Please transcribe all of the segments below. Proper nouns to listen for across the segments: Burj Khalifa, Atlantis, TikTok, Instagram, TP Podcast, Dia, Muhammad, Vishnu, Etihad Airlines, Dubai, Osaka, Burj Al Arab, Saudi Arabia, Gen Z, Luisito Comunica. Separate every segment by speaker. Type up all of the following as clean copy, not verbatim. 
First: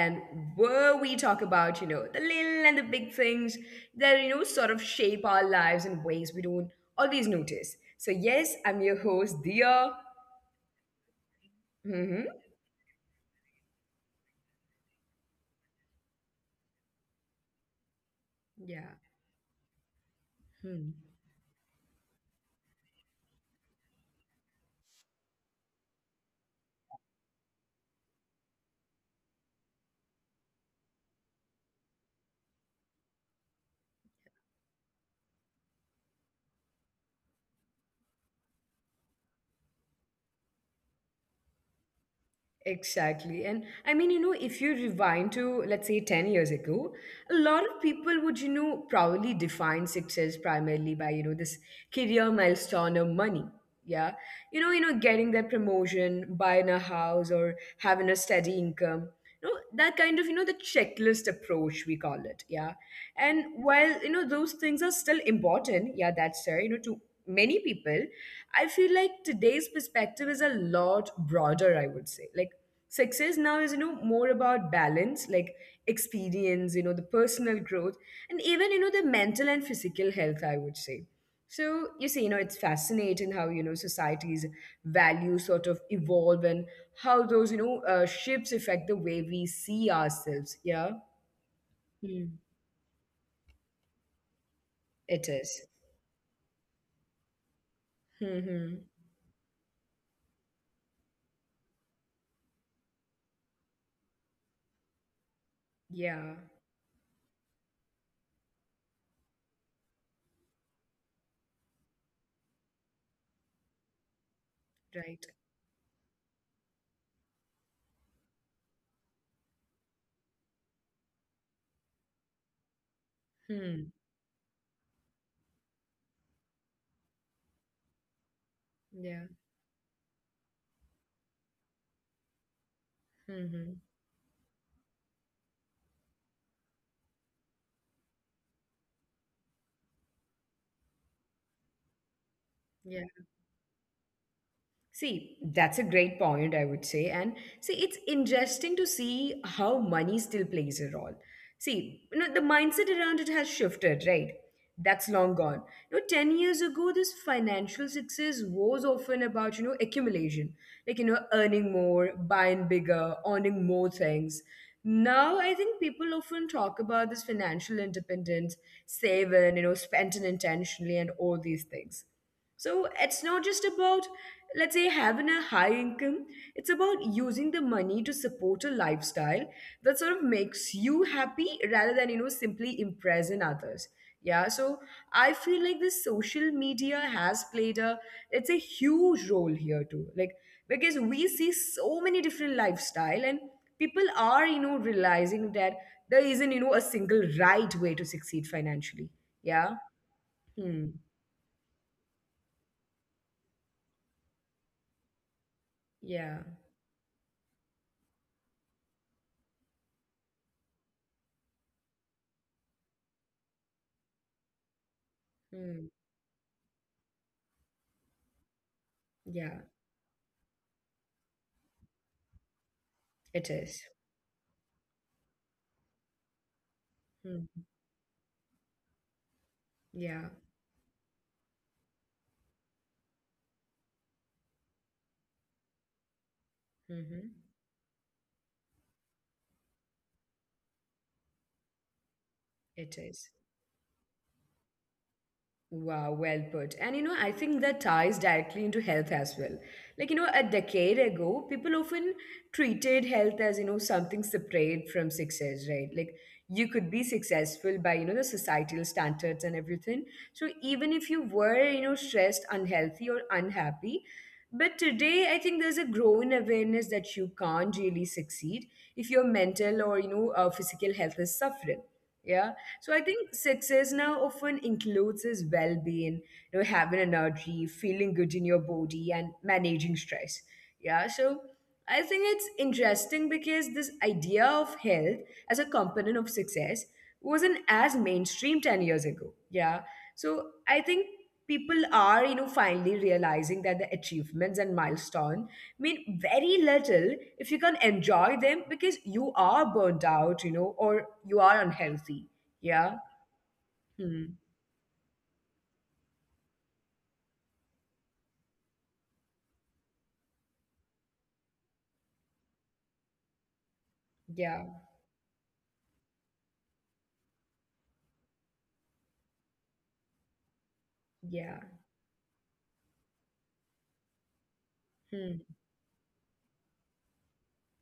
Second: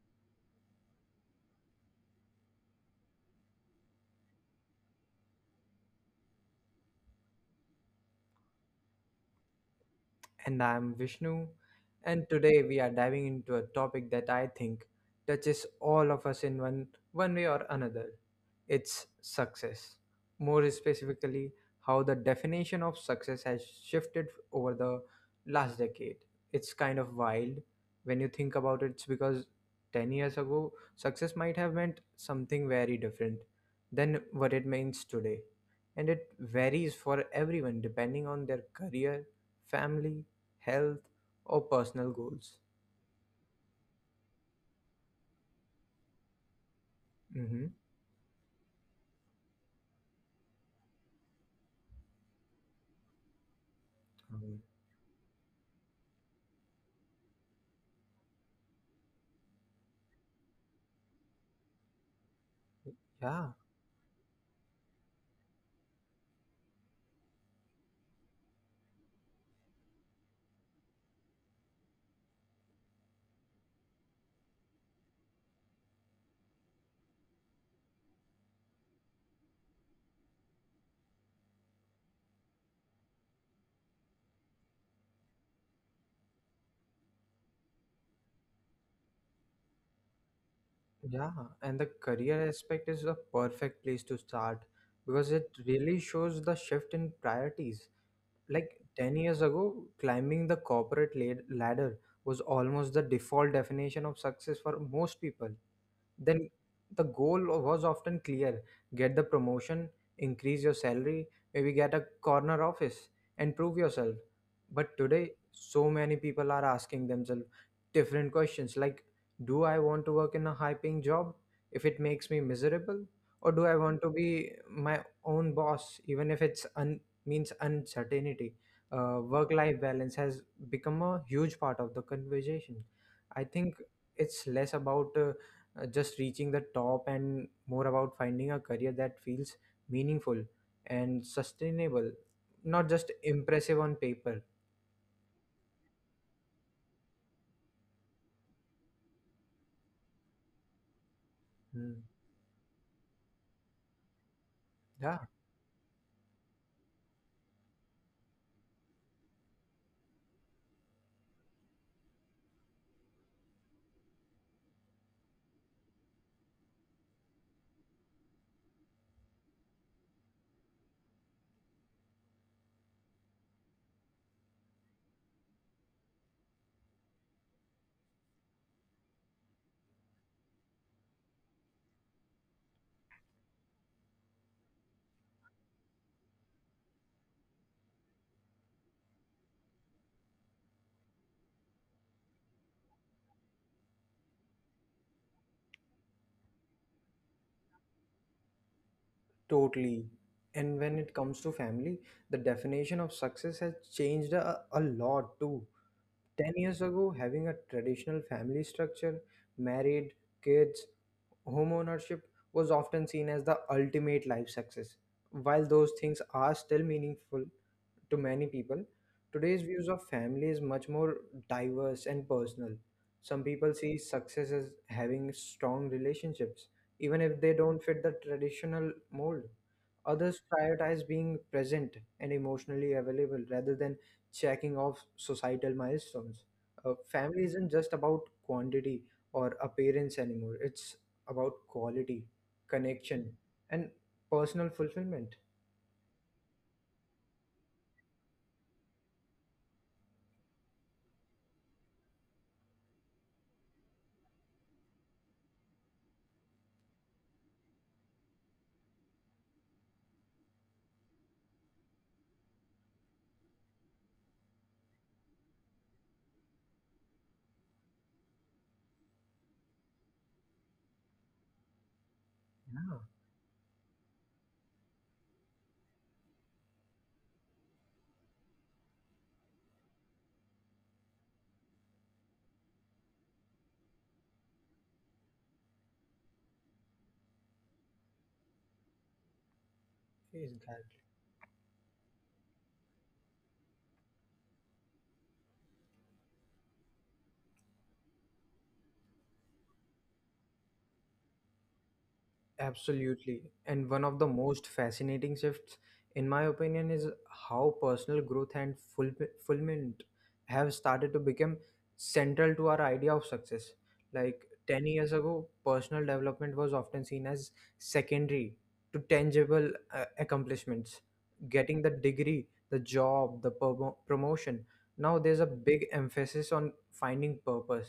Speaker 1: and where we talk about, the little and the big things that, sort of shape our lives in ways we don't always notice. So, yes, I'm your host, Dia.
Speaker 2: And I'm Vishnu.
Speaker 1: Hmm.
Speaker 2: And today we are diving into a topic that I think touches all of us in one way or another.
Speaker 1: Yeah.
Speaker 2: It's success. More
Speaker 1: Hmm.
Speaker 2: specifically, how the definition of success has shifted over the last decade. It's kind of wild when you think about it, because 10 years ago, success might have meant something very different than what it means today, and it varies for everyone depending on their career, family, health, or personal goals.
Speaker 1: Exactly. And I mean, if you rewind to, let's say, 10 years ago, a
Speaker 2: Hmm
Speaker 1: lot of people would, probably define success primarily by, this career milestone of money. Yeah.
Speaker 2: Mhm.
Speaker 1: Getting that promotion, buying a house or having a steady income. That kind of, the checklist approach we call it. Yeah.
Speaker 2: Yeah,
Speaker 1: And while, those things are still important, yeah, that's fair, to many people, I feel like today's perspective is a lot broader, I would say. Like, success now is, more about balance, like experience, the personal growth, and even, the mental and physical health, I would say. So, you see, it's fascinating how, society's values sort of evolve and how those, shifts affect the way we see ourselves. Yeah.
Speaker 2: yeah. And the career
Speaker 1: Hmm.
Speaker 2: aspect is the perfect place to start because
Speaker 1: It
Speaker 2: it
Speaker 1: is.
Speaker 2: really shows the shift in priorities. Like
Speaker 1: Mm-hmm.
Speaker 2: 10 years ago, climbing the corporate ladder was almost the default definition of success for most people.
Speaker 1: Yeah.
Speaker 2: Then the goal was often clear: get the promotion, increase your salary, maybe get a corner office, and prove yourself. But today,
Speaker 1: Right.
Speaker 2: so many people are asking themselves different questions like, do I want to work in a high paying job if it makes me miserable? Or do I
Speaker 1: Hmm.
Speaker 2: want to be my own boss, even if it's un- means uncertainty.
Speaker 1: Yeah.
Speaker 2: Work life balance has become a huge part of the conversation. I think
Speaker 1: Mm-hmm.
Speaker 2: it's less about just reaching the top and more about finding a career that feels meaningful and sustainable, not just
Speaker 1: Yeah.
Speaker 2: impressive on paper.
Speaker 1: See, that's a great point, I would say. And see, it's interesting to see how money still plays a role.
Speaker 2: Hmm.
Speaker 1: See, the mindset around it has shifted, right?
Speaker 2: Yeah,
Speaker 1: That's long gone. 10 years ago, this financial success was often about, accumulation, like, earning more, buying bigger, owning more things. Now, I think people often talk about this financial independence, saving, spending intentionally, and all these things. So it's not just about, let's say, having a high income, it's about using the money to support a lifestyle that sort of makes you happy rather than, simply impressing others. Yeah, so I feel like this social media has it's a huge role here too. Like, because we see so many different lifestyle and people are, realizing that there isn't, a single right way to succeed financially. Yeah.
Speaker 2: totally. And
Speaker 1: Hmm.
Speaker 2: when it comes to family, the definition of success has changed a lot too.
Speaker 1: Yeah.
Speaker 2: 10 years ago, having a traditional family structure, married, kids, home ownership, was often seen as the ultimate life success. While those
Speaker 1: Hmm.
Speaker 2: things are still meaningful to many people, today's
Speaker 1: Yeah,
Speaker 2: views of family is much more diverse and personal. Some
Speaker 1: it
Speaker 2: people
Speaker 1: is.
Speaker 2: see success as having strong relationships, even if they
Speaker 1: Hmm.
Speaker 2: don't fit the traditional mold.
Speaker 1: Yeah.
Speaker 2: Others prioritize being present and emotionally available rather than checking off societal milestones.
Speaker 1: Hmm.
Speaker 2: Family isn't just about quantity or appearance anymore, it's about quality,
Speaker 1: It
Speaker 2: connection,
Speaker 1: is.
Speaker 2: and personal fulfillment.
Speaker 1: Wow, well put. And I think that ties directly into health as well. Like, a decade ago, people often treated health as, something separate from success, right? Like, you could be successful by, the societal standards and everything. So, even if you were, stressed, unhealthy, or unhappy, but today, I think there's a growing awareness that you can't really succeed if your mental or, physical health is suffering. Yeah. So
Speaker 2: Yeah,
Speaker 1: I think success now often includes is well-being, having energy, feeling good in your body, and managing stress. Yeah. So I think it's interesting because this idea of health as a component of success wasn't as mainstream 10 years ago. Yeah.
Speaker 2: is
Speaker 1: So
Speaker 2: that.
Speaker 1: I think people are finally realizing that the achievements and milestone mean very little if you can enjoy them because you are burnt out, or you are unhealthy. Yeah.
Speaker 2: Absolutely. And one of the
Speaker 1: Hmm.
Speaker 2: most fascinating shifts, in my opinion, is how personal growth and fulfillment have started to become central to our idea of success. Like
Speaker 1: Yeah.
Speaker 2: 10 years ago, personal development was often seen as secondary to tangible accomplishments.
Speaker 1: Yeah.
Speaker 2: Getting the degree, the job, the promotion. Now there's a
Speaker 1: Hmm.
Speaker 2: big emphasis on finding purpose,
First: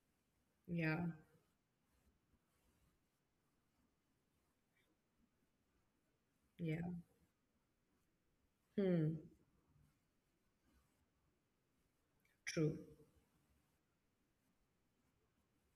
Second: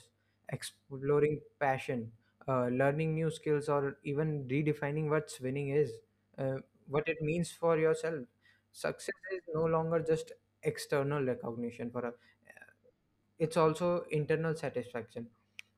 Speaker 1: Yeah.
Speaker 2: exploring passion, learning new skills, or even redefining what winning is, uh,
Speaker 1: Yeah.
Speaker 2: what it means for yourself.
Speaker 1: Hmm.
Speaker 2: Success is no longer just external recognition for us,
Speaker 1: True.
Speaker 2: it's also internal satisfaction,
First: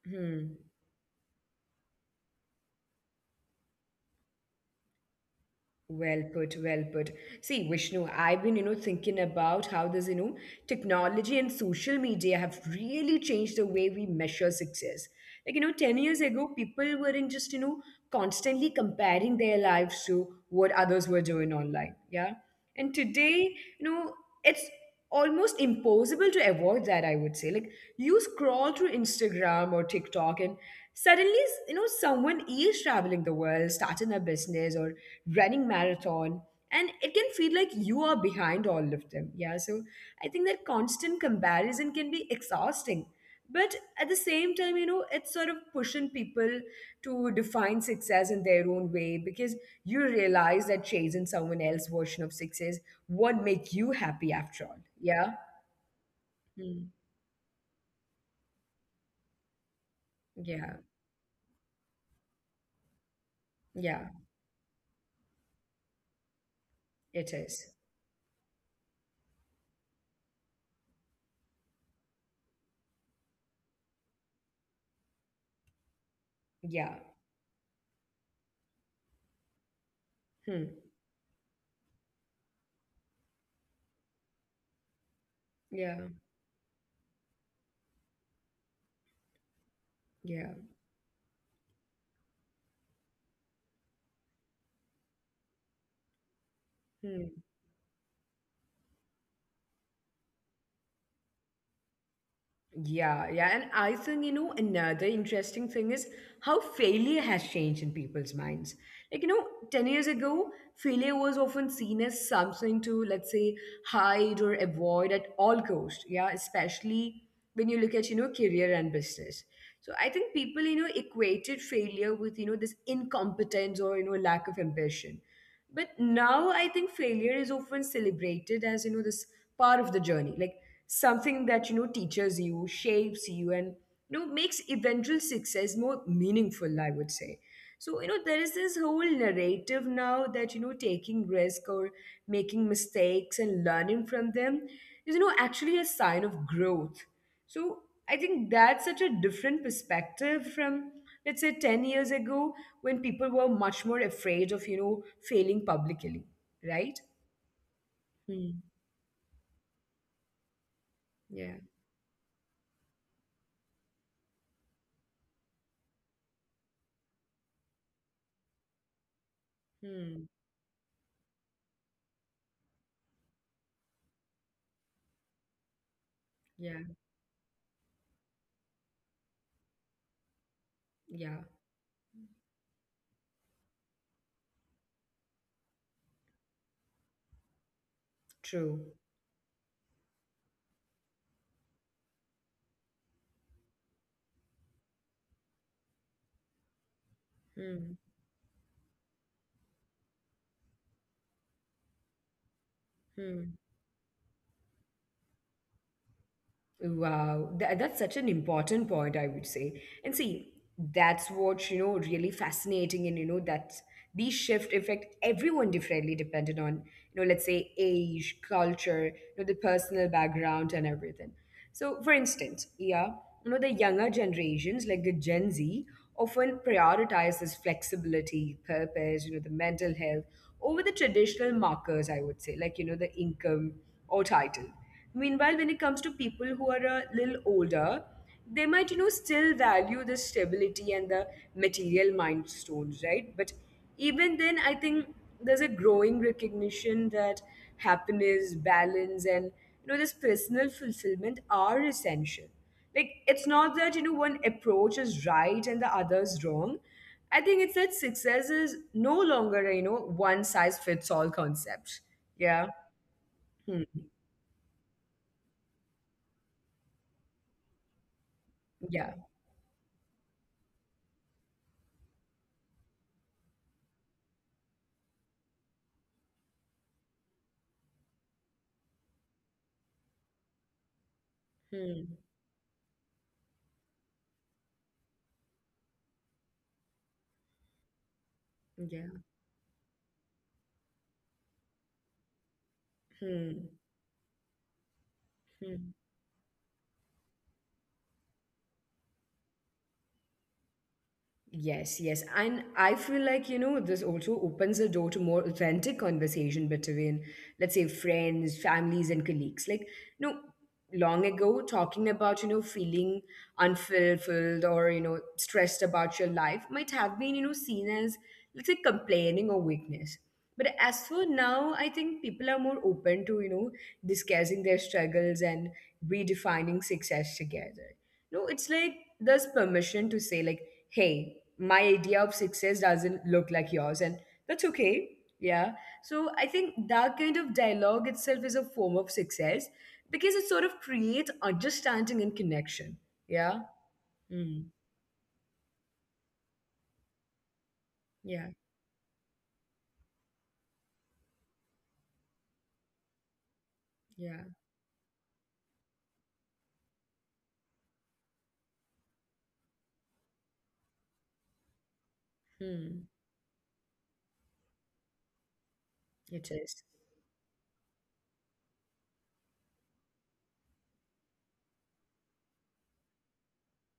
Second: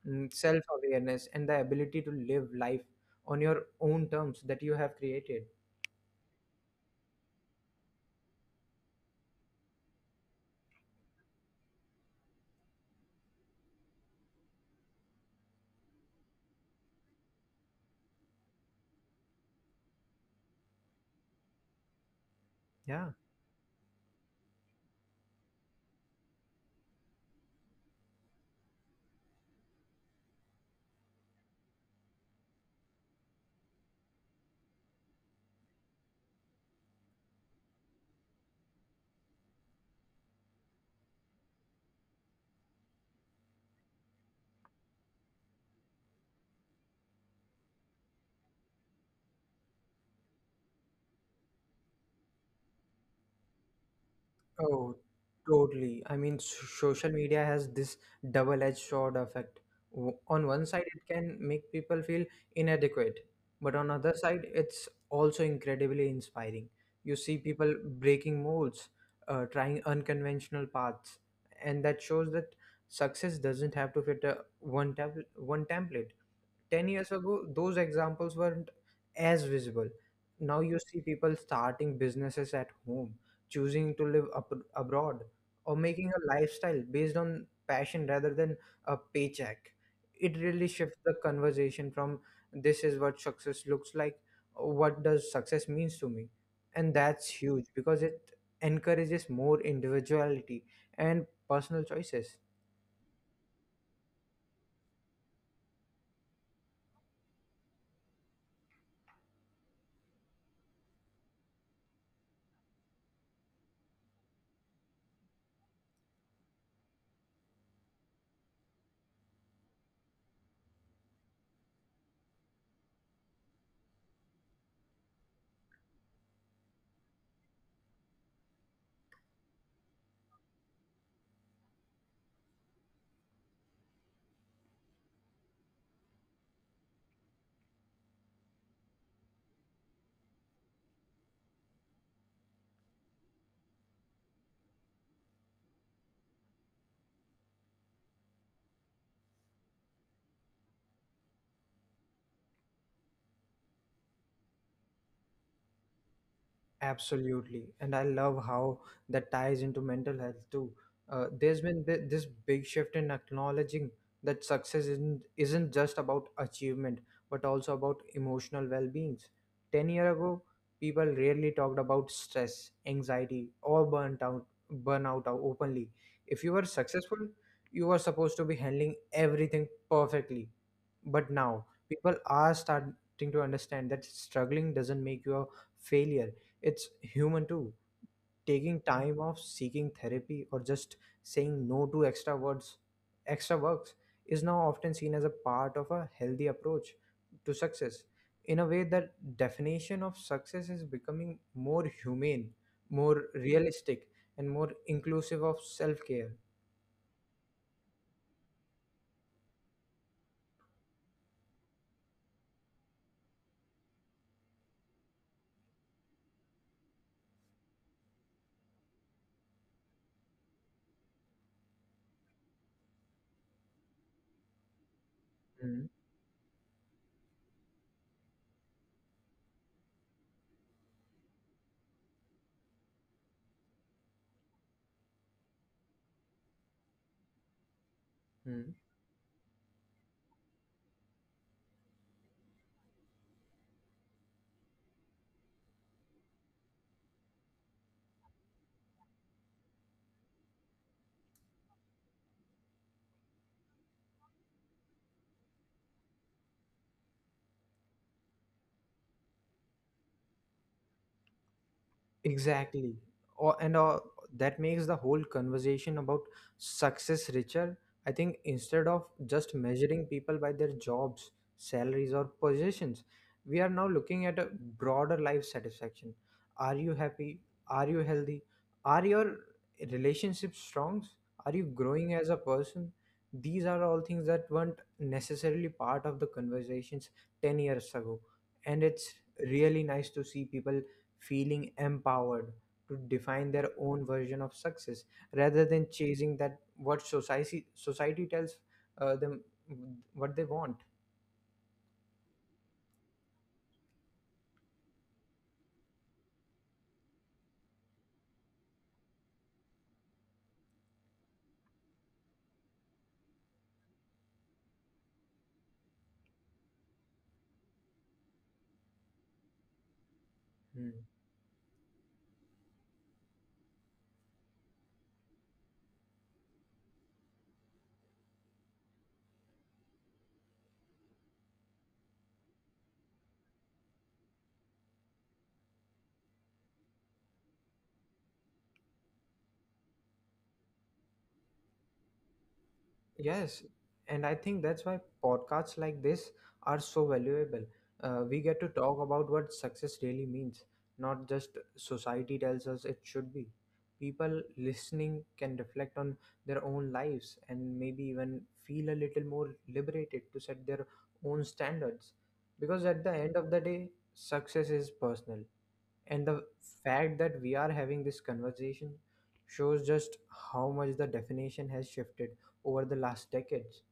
Speaker 1: Hmm.
Speaker 2: self awareness, and the ability to live life on your own terms that you have created.
Speaker 1: Well put, well put. See, Vishnu, I've been, thinking about how this, technology and social media have really changed the way we measure success. Like, 10 years ago, people weren't just, constantly comparing their lives to what others were doing online. Yeah. And
Speaker 2: Yeah.
Speaker 1: today, it's almost impossible to avoid that, I would say. Like, you scroll through Instagram or TikTok, and suddenly someone is traveling the world, starting a business, or running marathon, and it can feel like you are behind all of them. Yeah. So I think that constant comparison can be exhausting, but at the same time, it's sort of pushing people to define success in their own way, because you realize that chasing someone else's version of success, what make you happy after all.
Speaker 2: Oh,
Speaker 1: Yeah.
Speaker 2: totally. I mean,
Speaker 1: Hmm.
Speaker 2: social media has this double-edged sword effect. On one
Speaker 1: Yeah.
Speaker 2: side, it can make people feel inadequate, but on
Speaker 1: Yeah.
Speaker 2: other side, it's also incredibly inspiring. You
Speaker 1: It
Speaker 2: see
Speaker 1: is.
Speaker 2: people breaking molds, trying unconventional paths, and that shows that success doesn't have to fit a one template. 10
Speaker 1: Yeah.
Speaker 2: years ago, those examples weren't as visible.
Speaker 1: Hmm.
Speaker 2: Now you see people starting businesses at home, choosing to live up, abroad, or
Speaker 1: Yeah.
Speaker 2: making a lifestyle based on passion rather than a paycheck. It
Speaker 1: Yeah.
Speaker 2: really shifts the conversation from, this is what success looks like, what does success means to me. And
Speaker 1: Hmm.
Speaker 2: that's huge because it encourages more individuality and personal choices.
Speaker 1: Yeah, yeah. And I think, another interesting thing is how failure has changed in people's minds. Like, 10 years ago, failure was often seen as something to, let's say, hide or avoid at all costs. Yeah, especially when you look at, career and business. So I think people, equated failure with, this incompetence or, lack of ambition, but now I think failure is often celebrated as this part of the journey, like something that teaches you, shapes you, and makes eventual success more meaningful, I would say. So there is this whole narrative now that taking risk or making mistakes and learning from them is actually a sign of growth. So I think that's such a different perspective from, let's say, 10 years ago when people were much more afraid of, failing publicly, right?
Speaker 2: Absolutely. And I love
Speaker 1: Hmm.
Speaker 2: how that ties into mental health too.
Speaker 1: Yeah.
Speaker 2: There's been this big shift in acknowledging that success isn't just about achievement, but also about emotional well being. 10 years
Speaker 1: Hmm.
Speaker 2: ago, people rarely talked about stress, anxiety, or burnt out, burnout out openly. If you were
Speaker 1: Yeah.
Speaker 2: successful, you were supposed to be handling everything perfectly. But
Speaker 1: Yeah.
Speaker 2: now, people are starting to understand that struggling doesn't make you a failure, it's human too. Taking
Speaker 1: True.
Speaker 2: time off, seeking therapy, or just saying no to extra works, is now often seen as a part of a healthy approach to
Speaker 1: Hmm.
Speaker 2: success. In a way, the definition of success is becoming more humane, more
Speaker 1: Hmm.
Speaker 2: realistic, and more inclusive of self care.
Speaker 1: Wow, that's such an important point, I would say. And see, that's what, really fascinating and, that these shifts affect everyone differently depending on, let's say age, culture, the personal background and everything. So, for instance, yeah, the younger generations, like the Gen Z, often prioritize this flexibility, purpose, the mental health over the traditional markers, I would say, like, the income or title. Meanwhile, when it comes to people who are a little older, they might, still value the stability and the material milestones, right? But even then, I think there's a growing recognition that happiness, balance, and, this personal fulfillment are essential. Like, it's not that, one approach is right and the other is wrong. I think it's that success is no longer, one size fits all concept. Yeah.
Speaker 2: Exactly. Or, and
Speaker 1: Hmm.
Speaker 2: That makes the whole conversation about success richer. I think instead of
Speaker 1: Yeah.
Speaker 2: just measuring people by their jobs, salaries, or positions, we are now looking at a broader life satisfaction. Are you happy? Are you healthy? Are your relationships strong? Are you growing as a person? These are all things that weren't necessarily part of the conversations 10 years ago. And
Speaker 1: Yeah.
Speaker 2: it's really nice to see people feeling empowered to define
Speaker 1: Hmm.
Speaker 2: their own version of success rather
Speaker 1: Hmm.
Speaker 2: than chasing that what society tells them what they want.
Speaker 1: Yes, yes. And I feel like, this also opens the door to more authentic conversation between, let's say, friends, families, and colleagues. Like, you know, long ago, talking about, feeling unfulfilled or, stressed about your life might have been, seen as, let's say, complaining or weakness. But
Speaker 2: Hmm.
Speaker 1: as for now, I think people are more open to, discussing their struggles and redefining success together. No, it's like there's permission to say like, hey, my idea of success doesn't look like yours, and that's okay. Yeah. So I think that kind of dialogue itself is a form of success because it sort of creates understanding and connection. Yeah.
Speaker 2: Yes, and I
Speaker 1: Mm.
Speaker 2: think that's why podcasts like this are so valuable. We
Speaker 1: Yeah.
Speaker 2: get to talk about what success really means, not just society tells us it should be.
Speaker 1: Yeah.
Speaker 2: People listening can reflect on their own lives and maybe even feel a little more liberated to set their own standards. Because
Speaker 1: Hmm.
Speaker 2: at the end of the day, success is personal. And
Speaker 1: It
Speaker 2: the
Speaker 1: is.
Speaker 2: fact that we are having this conversation shows just how much the definition has shifted over the last decades.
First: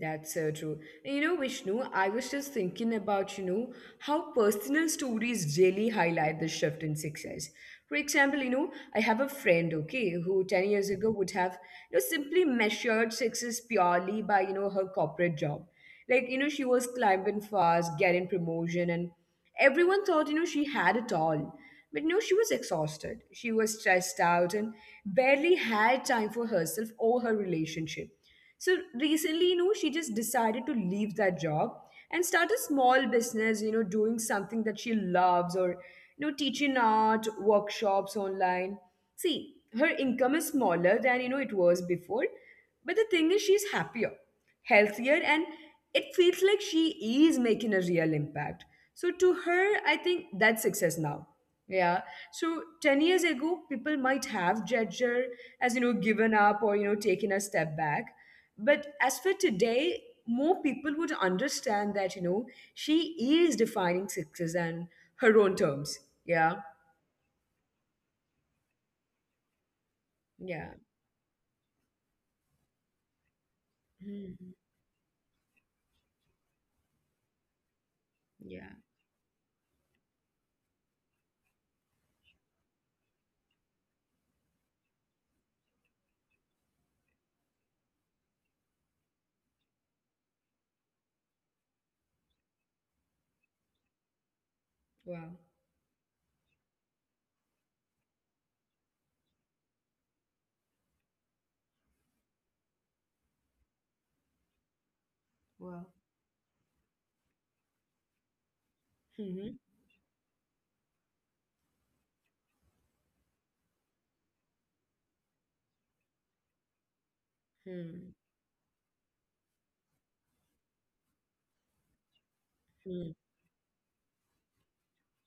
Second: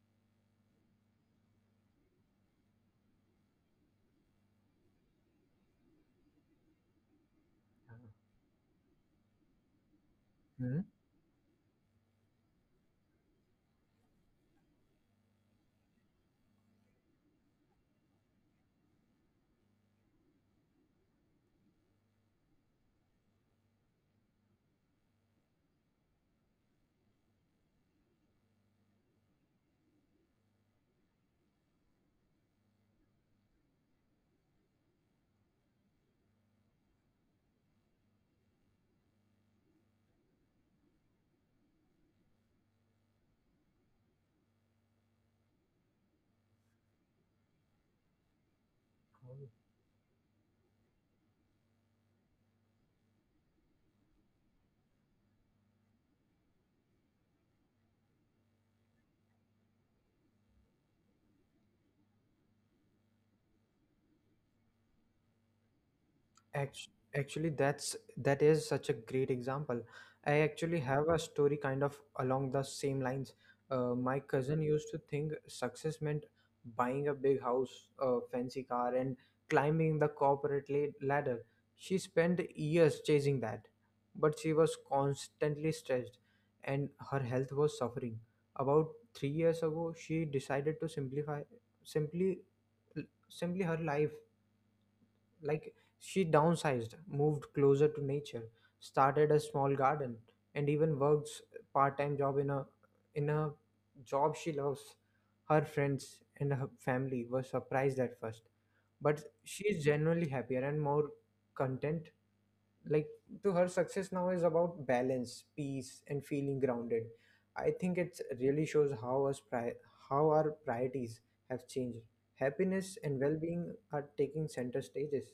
Speaker 1: That's so true. And Vishnu, I was just thinking about, how personal stories really highlight the shift in success. For example, I have a friend, okay, who 10
Speaker 2: Hmm?
Speaker 1: years ago would have, simply measured success purely by, her corporate job. Like, she was climbing fast, getting promotion, and everyone thought, she had it all. But, she was exhausted. She was stressed out and barely had time for herself or her relationship. So recently, she just decided to leave that job and start a small business, doing something that she loves, or, teaching art, workshops online. See, her income is smaller than, it was before, but the thing is, she's happier, healthier, and it feels like she is making a real impact. So to her, I think that's success now. Yeah. So 10 years ago, people might have judged her as, given up or, taken a step back. But as for today, more people would understand that, she is defining success and her own terms. Yeah.
Speaker 2: Actually, that is such a great example. I actually
Speaker 1: Yeah.
Speaker 2: have a story kind of along the same lines. My cousin
Speaker 1: Mhm.
Speaker 2: used to think success meant buying a big house, a fancy
Speaker 1: Yeah.
Speaker 2: car, and climbing the corporate ladder. She spent years chasing that, but she was constantly stressed, and her health was suffering. About 3 years ago, she decided to simplify, simply, simply her life.
Speaker 1: Wow.
Speaker 2: Like, she downsized, moved closer to nature, started a small garden, and even works part-time job in a job she loves. Her
Speaker 1: Wow.
Speaker 2: friends and her family were surprised at first, but she
Speaker 1: Hmm.
Speaker 2: is genuinely happier and more content. Like, to her, success now is about balance, peace, and feeling grounded. I think it really shows how how our priorities have changed. Happiness
Speaker 1: Hmm.
Speaker 2: and well-being are taking center stages.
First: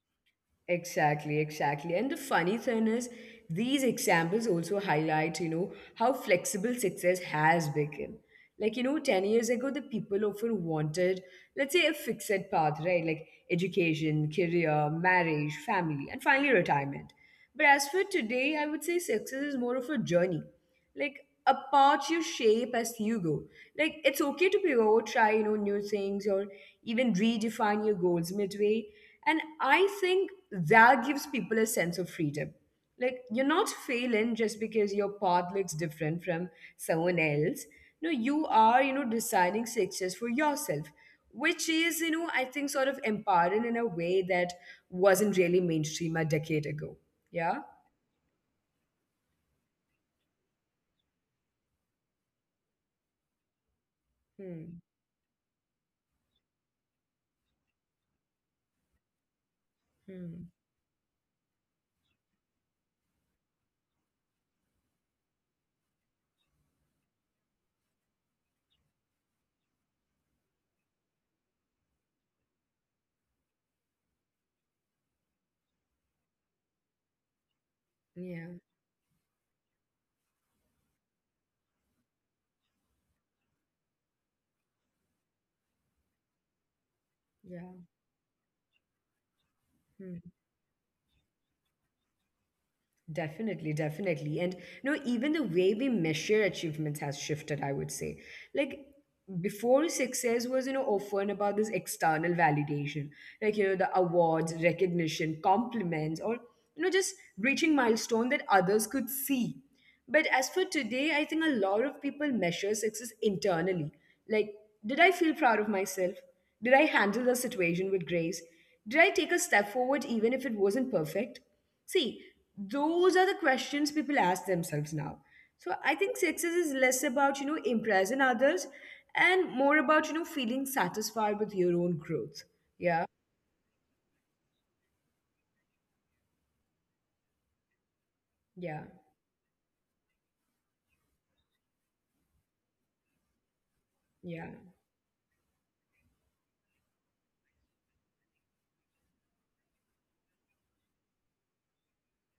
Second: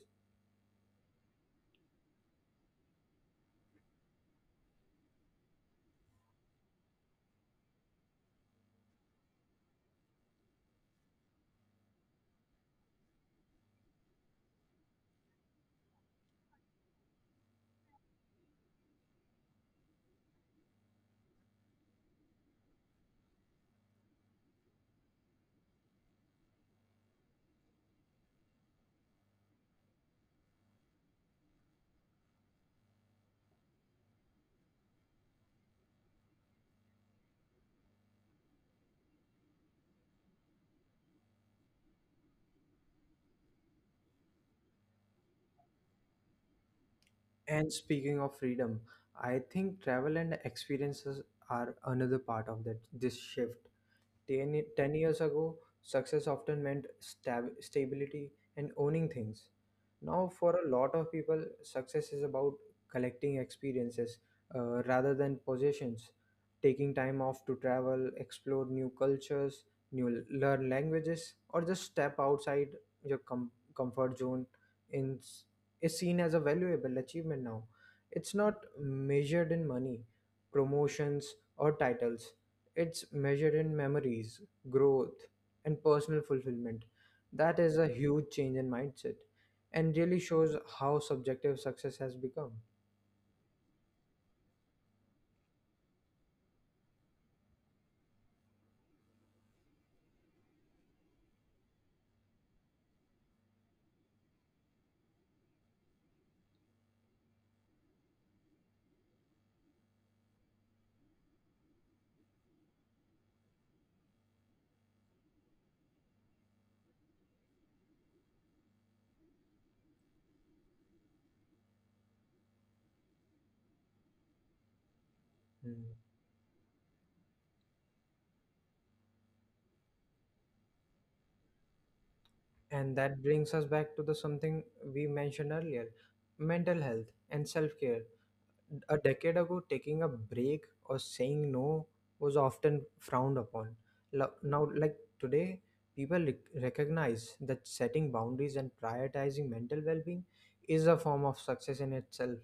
Speaker 1: Exactly, exactly. And the funny thing is, these examples also highlight, how flexible success has become. Like, 10 years ago, the people often wanted, let's say, a fixed path, right? Like education, career, marriage, family, and finally retirement. But as for today, I would say success is more of a journey, like apart you shape as you go. Like, it's okay to pivot, try new things, or even redefine your goals midway, and I think that gives people a sense of freedom. Like, you're not failing just because your path looks different from someone else. No, you are designing success for yourself, which is, I think, sort of empowering in a way that wasn't really mainstream a decade ago. Yeah.
Speaker 2: And speaking of freedom, I think travel and experiences are another part of that this shift. ten
Speaker 1: Hmm.
Speaker 2: 10 years ago, success often meant stability and owning things. Now,
Speaker 1: Hmm.
Speaker 2: for a lot of people, success is about collecting experiences, rather than possessions, taking time off to travel, explore new cultures, new learn languages, or just step outside your comfort zone, in, is seen as a valuable achievement now. It's
Speaker 1: Yeah.
Speaker 2: not measured in money, promotions, or titles. It's measured in memories, growth, and personal fulfillment. That
Speaker 1: Yeah.
Speaker 2: is a huge change in mindset and
Speaker 1: Mm.
Speaker 2: really shows how subjective success has become.
Speaker 1: Definitely, definitely. And even the way we measure achievements has shifted, I would say. Like before, success was, often about this external validation like the awards recognition compliments or just reaching milestone that others could see. But as for today, I think a lot of people measure success internally. Like, did I feel proud of myself? Did I handle the situation with grace? Did I take a step forward even if it wasn't perfect? See, those are the questions people ask themselves now. So I
Speaker 2: Mm.
Speaker 1: think success is less about impressing others and more about feeling satisfied with your own growth.
Speaker 2: And
Speaker 1: Yeah
Speaker 2: that brings us back to the something we mentioned earlier, mental health and self-care.
Speaker 1: Yeah,
Speaker 2: A decade ago, taking a break or saying no was often frowned upon.
Speaker 1: yeah,
Speaker 2: Now, like today, people recognize that setting boundaries and prioritizing mental well being is a form of success in itself.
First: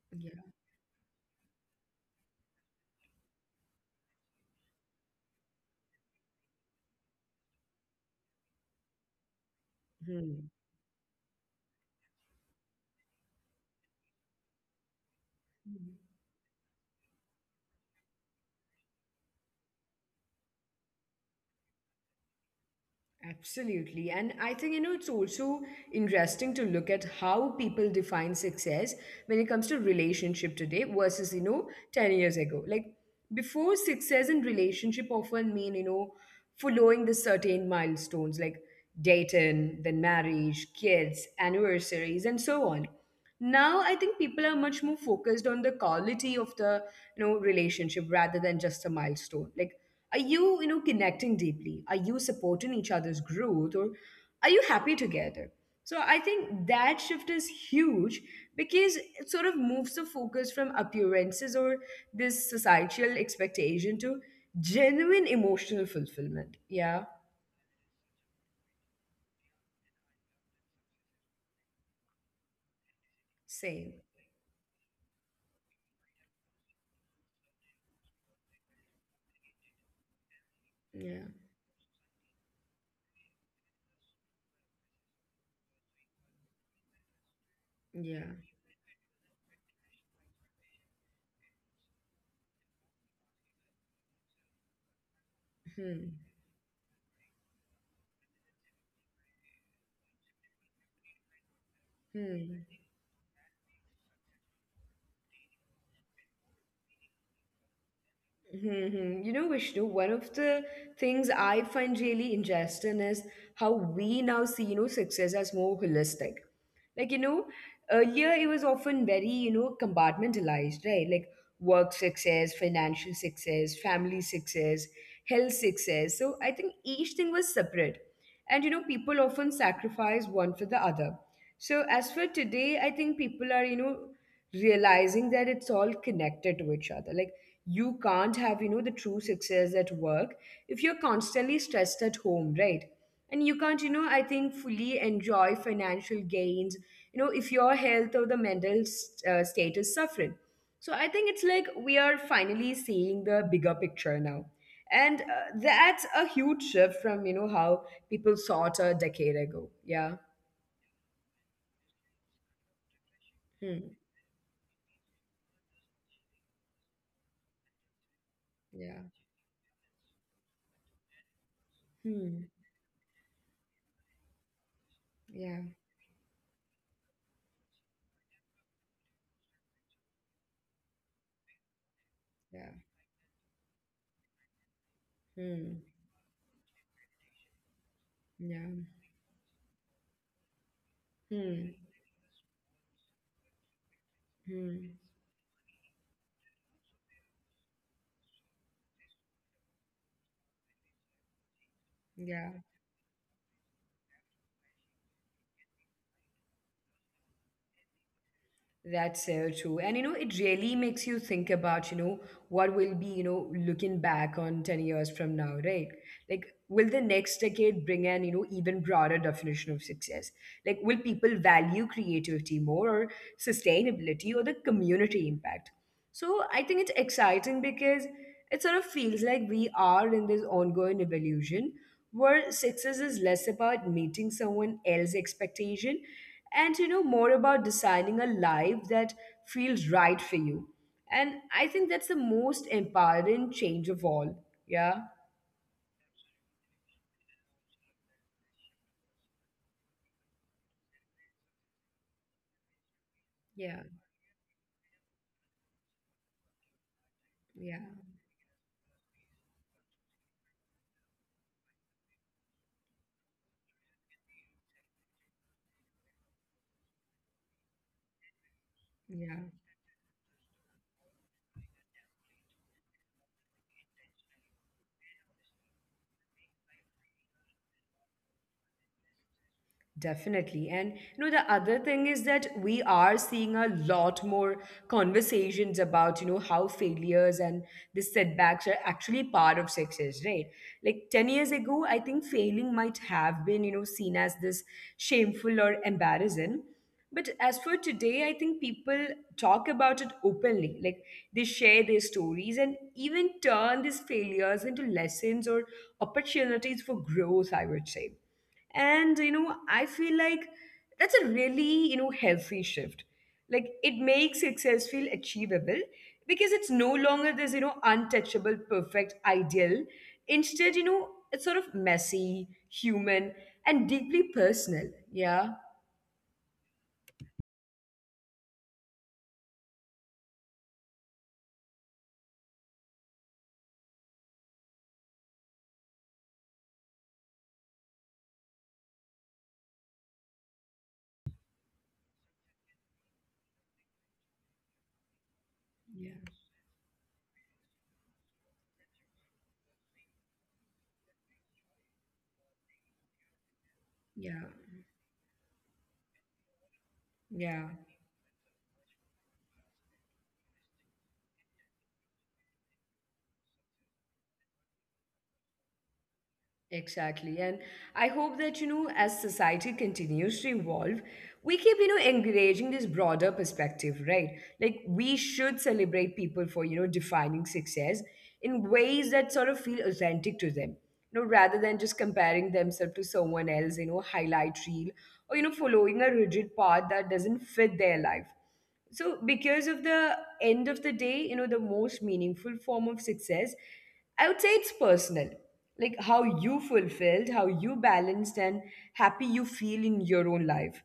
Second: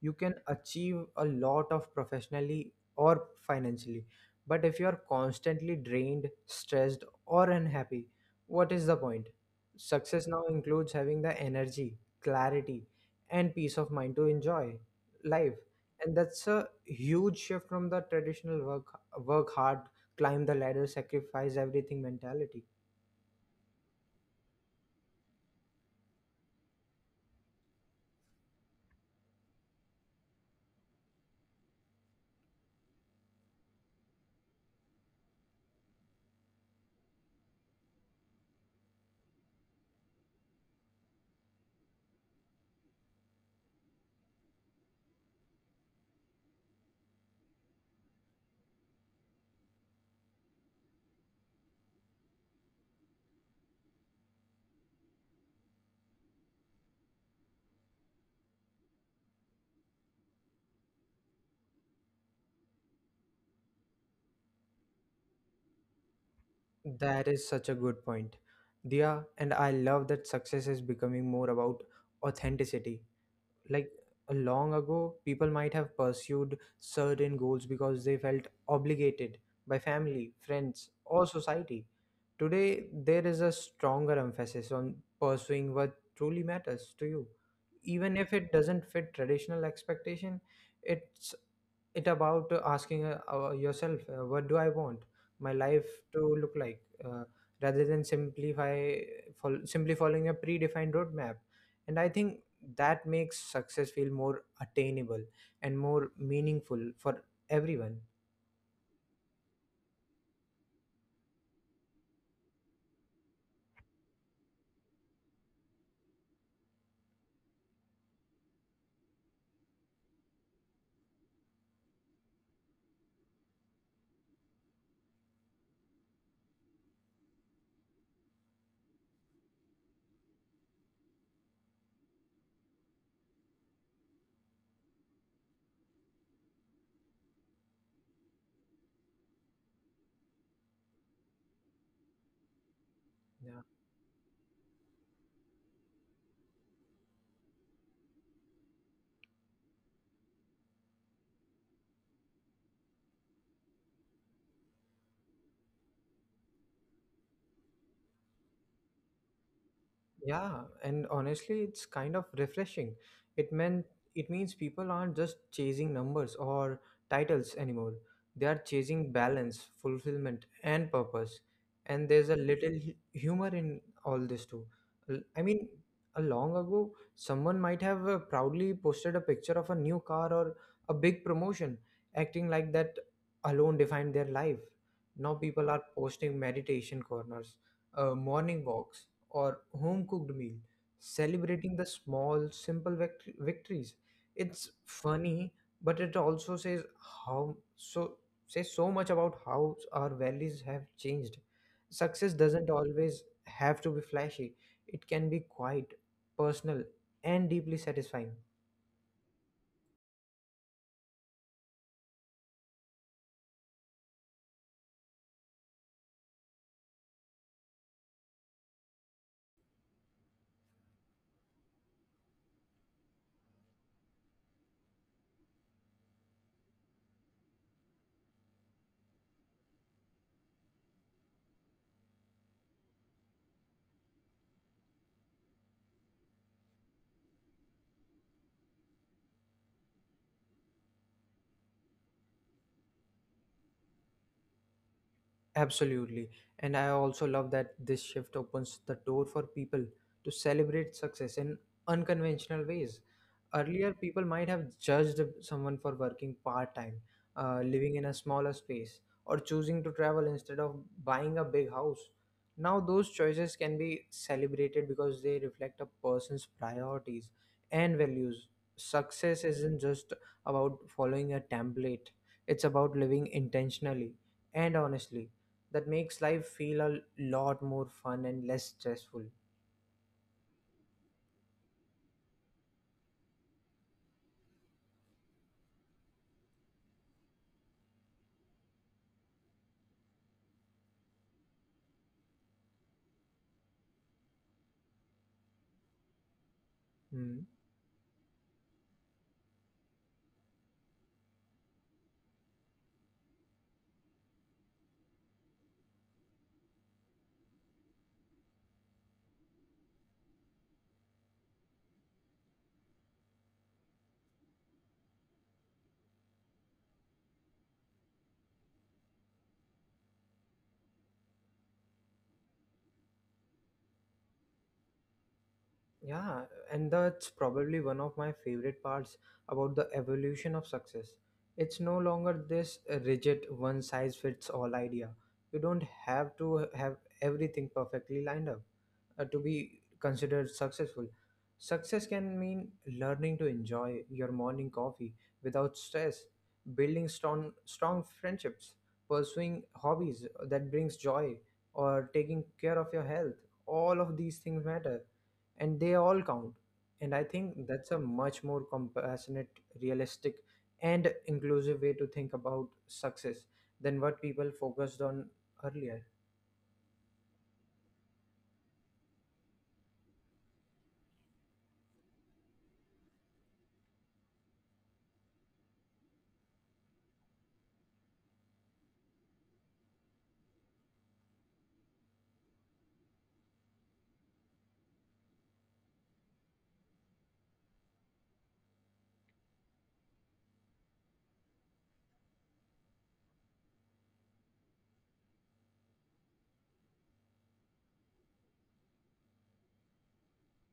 Speaker 2: You can
Speaker 1: yeah.
Speaker 2: achieve a lot of professionally or financially, but if you're constantly drained, stressed, or unhappy, what is the point?
Speaker 1: Hmm.
Speaker 2: Success now
Speaker 1: Mhm.
Speaker 2: includes having the energy, clarity, and peace of mind to enjoy life, and that's a huge shift from the traditional work hard, climb the ladder, sacrifice everything mentality.
Speaker 1: Absolutely. And I think, you know, it's also interesting to look at how people define success when it comes to relationship today versus, you know, 10 years ago. Like before, success in relationship often mean, following the certain milestones like dating, then marriage, kids, anniversaries, and so on. Now I think people are much more focused on the quality of the relationship rather than just a milestone. Like, are you you know connecting deeply? Are you supporting each other's growth? Or are you happy together? So I think that shift is huge because it sort of moves the focus from appearances or this societal expectation to genuine emotional fulfillment. Yeah.
Speaker 2: That is such a good point, Dia, and I love that success is becoming more about authenticity.
Speaker 1: Same.
Speaker 2: Like, long ago people might have pursued certain goals because they felt obligated by family, friends,
Speaker 1: Yeah,
Speaker 2: or society. Today, there is a stronger emphasis on pursuing what truly matters to you. Even
Speaker 1: yeah.
Speaker 2: if it doesn't fit traditional expectation, it's it about asking yourself, what do I want my life
Speaker 1: Hmm.
Speaker 2: to look like, rather than simply following a predefined roadmap. And I think
Speaker 1: Hmm.
Speaker 2: that makes success feel more attainable and more meaningful for everyone.
Speaker 1: Mm-hmm. You know, Vishnu, one of the things I find really interesting is how we now see, you know, success as more holistic. Like, you know, earlier it was often very, you know, compartmentalized, right? Like work success, financial success, family success, health success. So I think each thing was separate. And you know, people often sacrifice one for the other. So, as for today, I think people are, you know, realizing that it's all connected to each other. Like, you can't have, you know, the true success at work if you're constantly stressed at home, right? And you
Speaker 2: Yeah,
Speaker 1: can't, you know, I think fully enjoy financial gains, you know, if your health or the mental state is suffering. So I think it's like we are finally seeing the bigger picture now. And that's a huge shift from, you know, how people saw it a decade ago. Yeah.
Speaker 2: Yeah, and honestly, it's kind of refreshing. It
Speaker 1: Hmm.
Speaker 2: meant it means people aren't just chasing numbers or titles anymore. They are
Speaker 1: Yeah.
Speaker 2: chasing balance, fulfillment, and purpose. And there's a
Speaker 1: Hmm.
Speaker 2: little humor in all this too. I
Speaker 1: Yeah.
Speaker 2: mean, a long ago, someone might have proudly posted a picture of a new car or a big promotion, acting
Speaker 1: Yeah.
Speaker 2: like that alone defined their life. Now people
Speaker 1: Hmm.
Speaker 2: are posting meditation corners, morning
Speaker 1: Yeah.
Speaker 2: walks, or home cooked meal,
Speaker 1: Hmm.
Speaker 2: celebrating the small, simple victories. It's
Speaker 1: Hmm.
Speaker 2: funny, but it also says how so says so much about how our values have changed. Success
Speaker 1: Yeah.
Speaker 2: doesn't always have to be flashy. It can be quiet, personal, and deeply satisfying.
Speaker 1: That's so true. And, you know, it really makes you think about, you know, what will be, you know, looking back on 10 years from now, right? Like, will the next decade bring an, you know, even broader definition of success? Like, will people value creativity more, or sustainability, or the community impact? So I think it's exciting because it sort of feels like we are in this ongoing evolution where success is less about meeting someone else's expectation and, you know, more about designing a life that feels right for you. And I think that's the most empowering change of all. Yeah.
Speaker 2: Absolutely. And I also love that this shift opens the door for people to celebrate success in unconventional ways.
Speaker 1: Yeah.
Speaker 2: Earlier, people might have judged someone for working part time,
Speaker 1: Yeah,
Speaker 2: living in a smaller space, or choosing to travel instead of buying a big house. Now, those choices can be celebrated because they reflect a person's priorities and values.
Speaker 1: yeah,
Speaker 2: Success isn't just about following a template, it's about living intentionally, and honestly that makes life feel a lot more fun and less stressful.
Speaker 1: definitely. And you know, the other thing is that we are seeing a lot more conversations about, you know, how failures and the setbacks are actually part of success, right? Like 10 years ago, I think failing might have been, you know, seen as this shameful or embarrassing. But
Speaker 2: Hmm.
Speaker 1: as for today, I think people talk about it openly. Like they share their stories and even turn these failures into lessons or opportunities for growth, I would say. And I feel like that's a really, healthy shift. Like it makes success feel achievable because it's no longer this, untouchable perfect ideal. Instead, it's sort of messy, human, and deeply personal. Yeah.
Speaker 2: Yeah, and that's probably one of my favorite parts about the evolution of success. It's no longer this rigid one size fits all idea. You don't have to have everything perfectly lined up to be considered successful. Success can mean learning to enjoy your morning coffee without
Speaker 1: Yeah.
Speaker 2: stress, building strong friendships, pursuing hobbies that brings joy, or taking care of your health. All of
Speaker 1: Yeah.
Speaker 2: these things matter, and they all count, and I
Speaker 1: Yeah.
Speaker 2: think that's a much more compassionate, realistic, and inclusive way to think about success than what people focused on earlier.
Speaker 1: Exactly. And I hope that, you know, as society continues to evolve, we keep, you know, encouraging this broader perspective, right? Like we should celebrate people for, you know, defining success in ways that sort of feel authentic to them. You know, rather than just comparing themselves to someone else, you know, highlight reel, or, you know, following a rigid path that doesn't fit their life. So because of the end of the day, the most meaningful form of success, I would say, it's personal. Like how you fulfilled, how you balanced, and happy you feel in your own life.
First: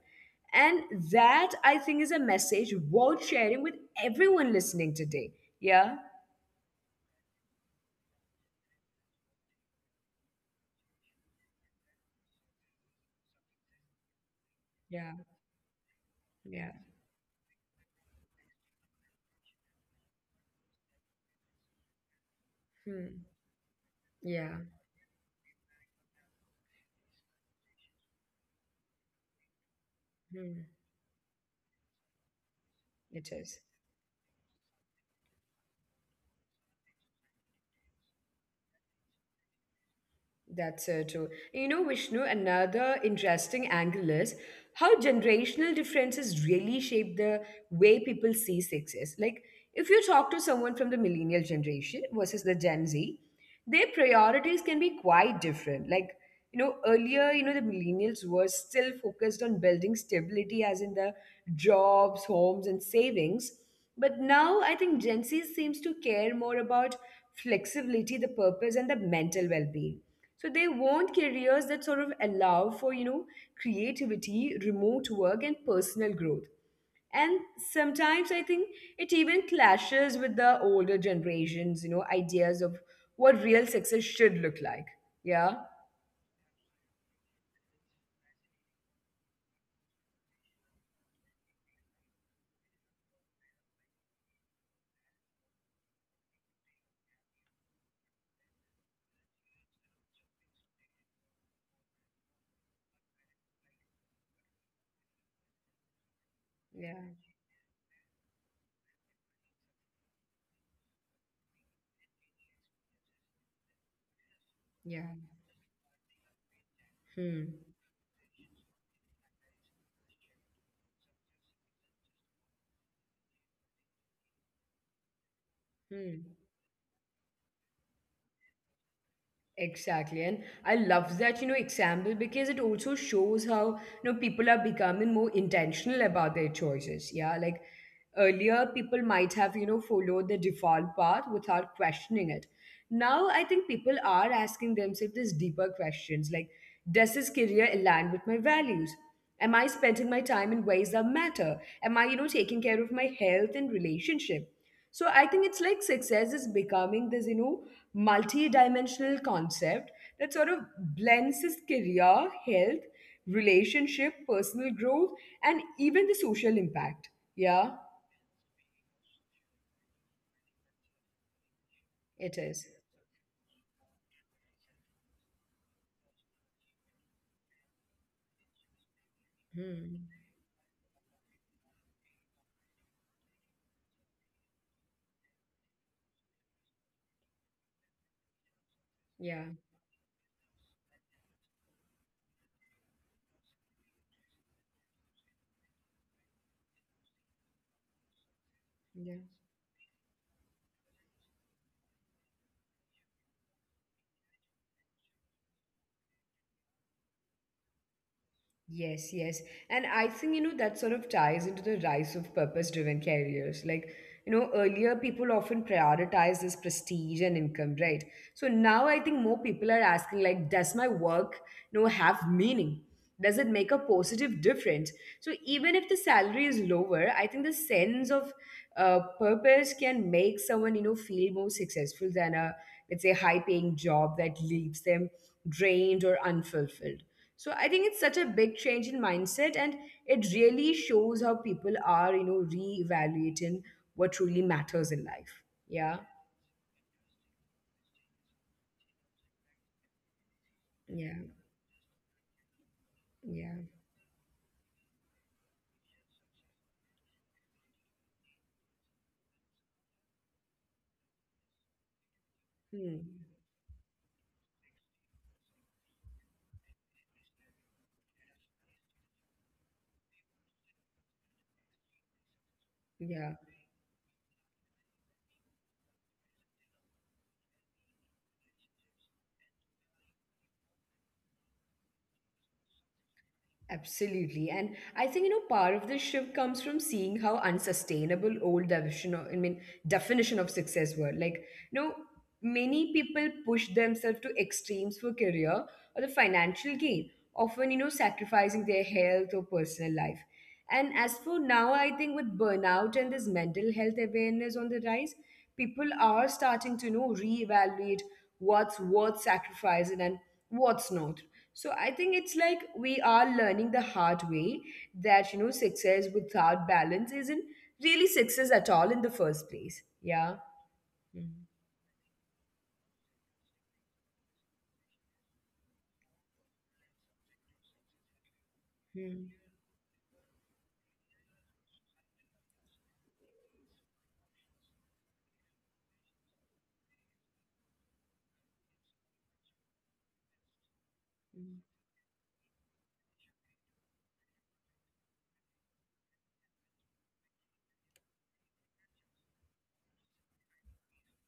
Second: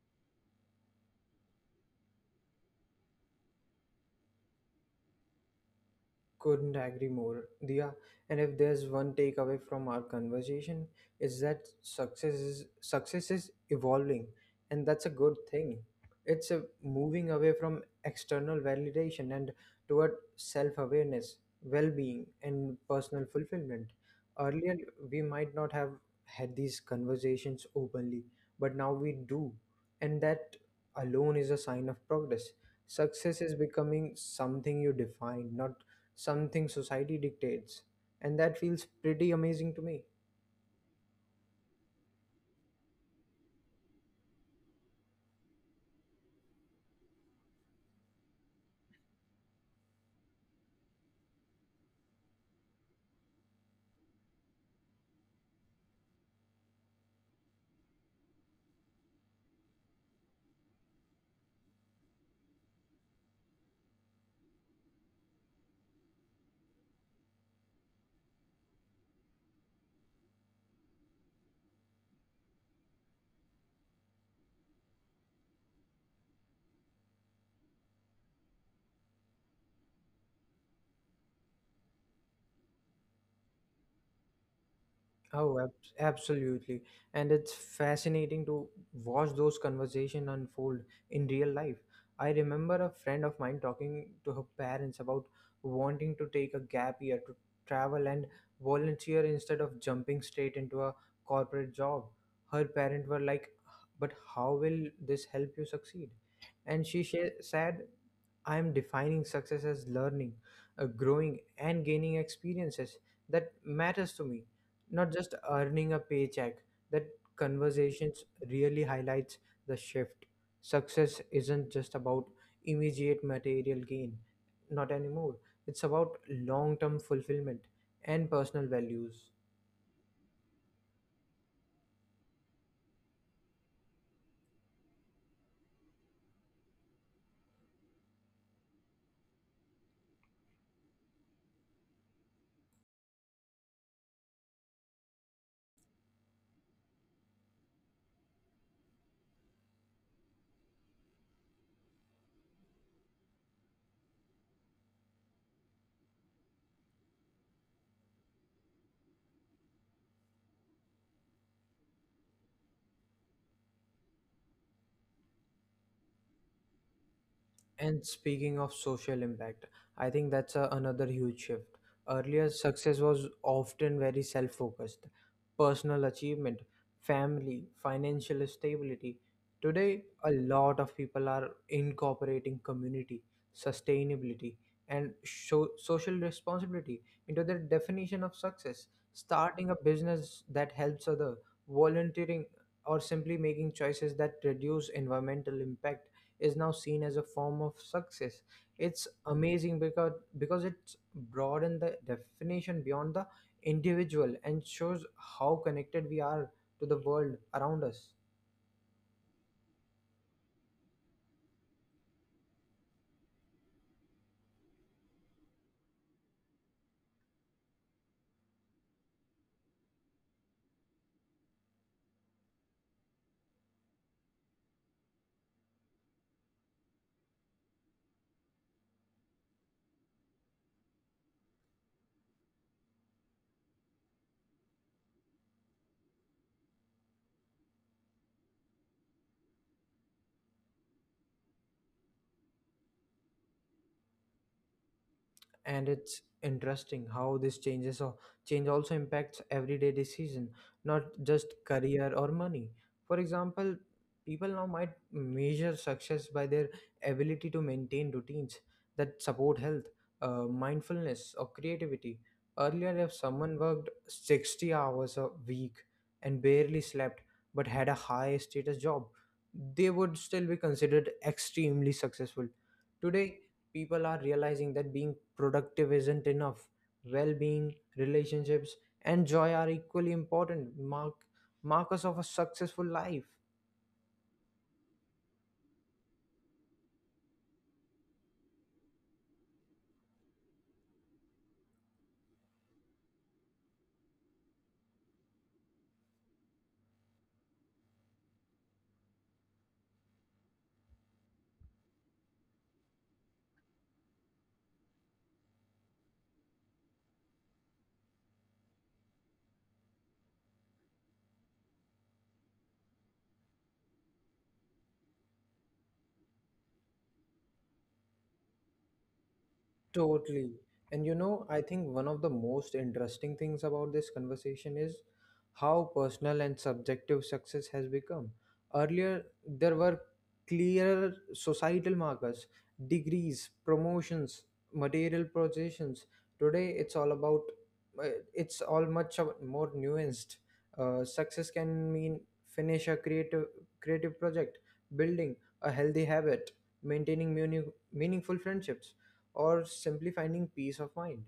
Speaker 1: And that, I think, is a message worth sharing with everyone listening today. Yeah.
Speaker 2: Couldn't agree more, Dia. And if there's one takeaway from our conversation, is that success is evolving, and that's a
Speaker 1: Yeah.
Speaker 2: good thing. It's a
Speaker 1: Yeah.
Speaker 2: moving away from external validation and toward self-awareness, well-being, and
Speaker 1: Hmm.
Speaker 2: personal fulfillment.
Speaker 1: Yeah.
Speaker 2: Earlier, we might not have had these conversations openly, but now we do, and that
Speaker 1: Hmm.
Speaker 2: alone is a sign of progress.
Speaker 1: It
Speaker 2: Success is
Speaker 1: is.
Speaker 2: becoming something you define, not something society dictates, and that feels pretty amazing to me.
Speaker 1: That's so true. You know, Vishnu, another interesting angle is how generational differences really shape the way people see success. Like, if you talk to someone from the millennial generation versus the Gen Z, their priorities can be quite different. Like, you know, earlier, you know, the millennials were still focused on building stability, as in the jobs, homes, and savings. But now I think Gen Z seems to care more about flexibility, the purpose, and the mental well being. So they want careers that sort of allow for, you know, creativity, remote work, and personal growth. And sometimes I think it even clashes with the older generations, you know, ideas of what real success should look like. Yeah.
Speaker 2: Oh, ab- Absolutely. And it's fascinating to watch those conversations unfold in real life. I remember a friend of mine talking to her parents about wanting to take a gap year to travel and volunteer instead of jumping straight into a corporate job. Her parents were like, "But how will this help you succeed?" And
Speaker 1: Yeah.
Speaker 2: she said, "I am defining success as learning, growing, and gaining experiences that matters to me,
Speaker 1: Yeah.
Speaker 2: not just earning a paycheck." That
Speaker 1: Hmm.
Speaker 2: conversations really highlights the shift. Success isn't just about immediate material gain, not anymore. It's about
Speaker 1: Hmm.
Speaker 2: long term fulfillment and personal values.
Speaker 1: Exactly. And I love that, you know, example because it also shows how, you know, people are becoming more intentional about their choices. Yeah. Like earlier, people might have, you know, followed the default path without questioning it. Now, I think people are asking themselves these deeper questions like, does this career align with my values? Am I spending my time in ways that matter? Am I, you know, taking care of my health and relationship? So I think it's like success is becoming this, you know, multi-dimensional concept that sort of blends his career, health, relationship, personal growth, and even the social impact. Yeah.
Speaker 2: And speaking of social impact, I think that's another huge shift.
Speaker 1: It
Speaker 2: Earlier,
Speaker 1: is.
Speaker 2: success was often very self focused: personal achievement, family, financial stability. Today,
Speaker 1: Hmm.
Speaker 2: a lot of people are incorporating community, sustainability, and social responsibility into their definition of success.
Speaker 1: Yeah.
Speaker 2: Starting a business that helps others, volunteering, or simply making choices that reduce environmental impact is now seen as a form of success. It's
Speaker 1: Yeah.
Speaker 2: amazing because it's broadened the definition beyond the individual and shows how connected we are to the world around us.
Speaker 1: Yes, yes. And I think, you know, that sort of ties into the rise of purpose-driven careers. Like, you know, earlier people often prioritize this prestige and income, right? So now I think more people are asking, like, does my work, you know, have meaning? Does it make a positive difference? So even if the salary is lower, I think the sense of purpose can make someone, you know, feel more successful than a, let's say, high-paying job that leaves them drained or unfulfilled. So I think it's such a big change in mindset, and it really shows how people are, you know, reevaluating what truly matters in life.
Speaker 2: And
Speaker 1: Yeah,
Speaker 2: it's interesting how this change also impacts everyday decision, not
Speaker 1: yeah,
Speaker 2: just career or money. For
Speaker 1: yeah.
Speaker 2: example, people now might measure success by their ability to maintain routines that support health, mindfulness, or creativity. Earlier,
Speaker 1: Hmm.
Speaker 2: if someone worked 60 hours a week and barely slept but had a high status job, they would still be considered extremely successful. Today,
Speaker 1: Yeah.
Speaker 2: people are realizing that being productive isn't enough. Well being, relationships, and joy are equally important markers of a successful life.
Speaker 1: Absolutely. And I think, you know, part of this shift comes from seeing how unsustainable old definition of, I mean, definition of success were. Like, you know, many people push themselves to extremes for career or the financial gain, often, you know, sacrificing their health or personal life. And as for now, I think with burnout and this mental health awareness on the rise, people are starting to, you know, reevaluate what's worth sacrificing and what's not. So I think it's like we are learning the hard way that, you know, success without balance isn't really success at all in the first place. Yeah.
Speaker 2: Totally. And you know, I think one of the most interesting things about this conversation is how personal and subjective success has become. Earlier,
Speaker 1: Mhm.
Speaker 2: there were clearer societal markers: degrees, promotions, material possessions. Today, it's all about, uh, it's all more nuanced. Success
Speaker 1: Mhm.
Speaker 2: can mean finish a creative project, building a healthy habit, maintaining meaning, meaningful friendships, or simply finding peace of mind.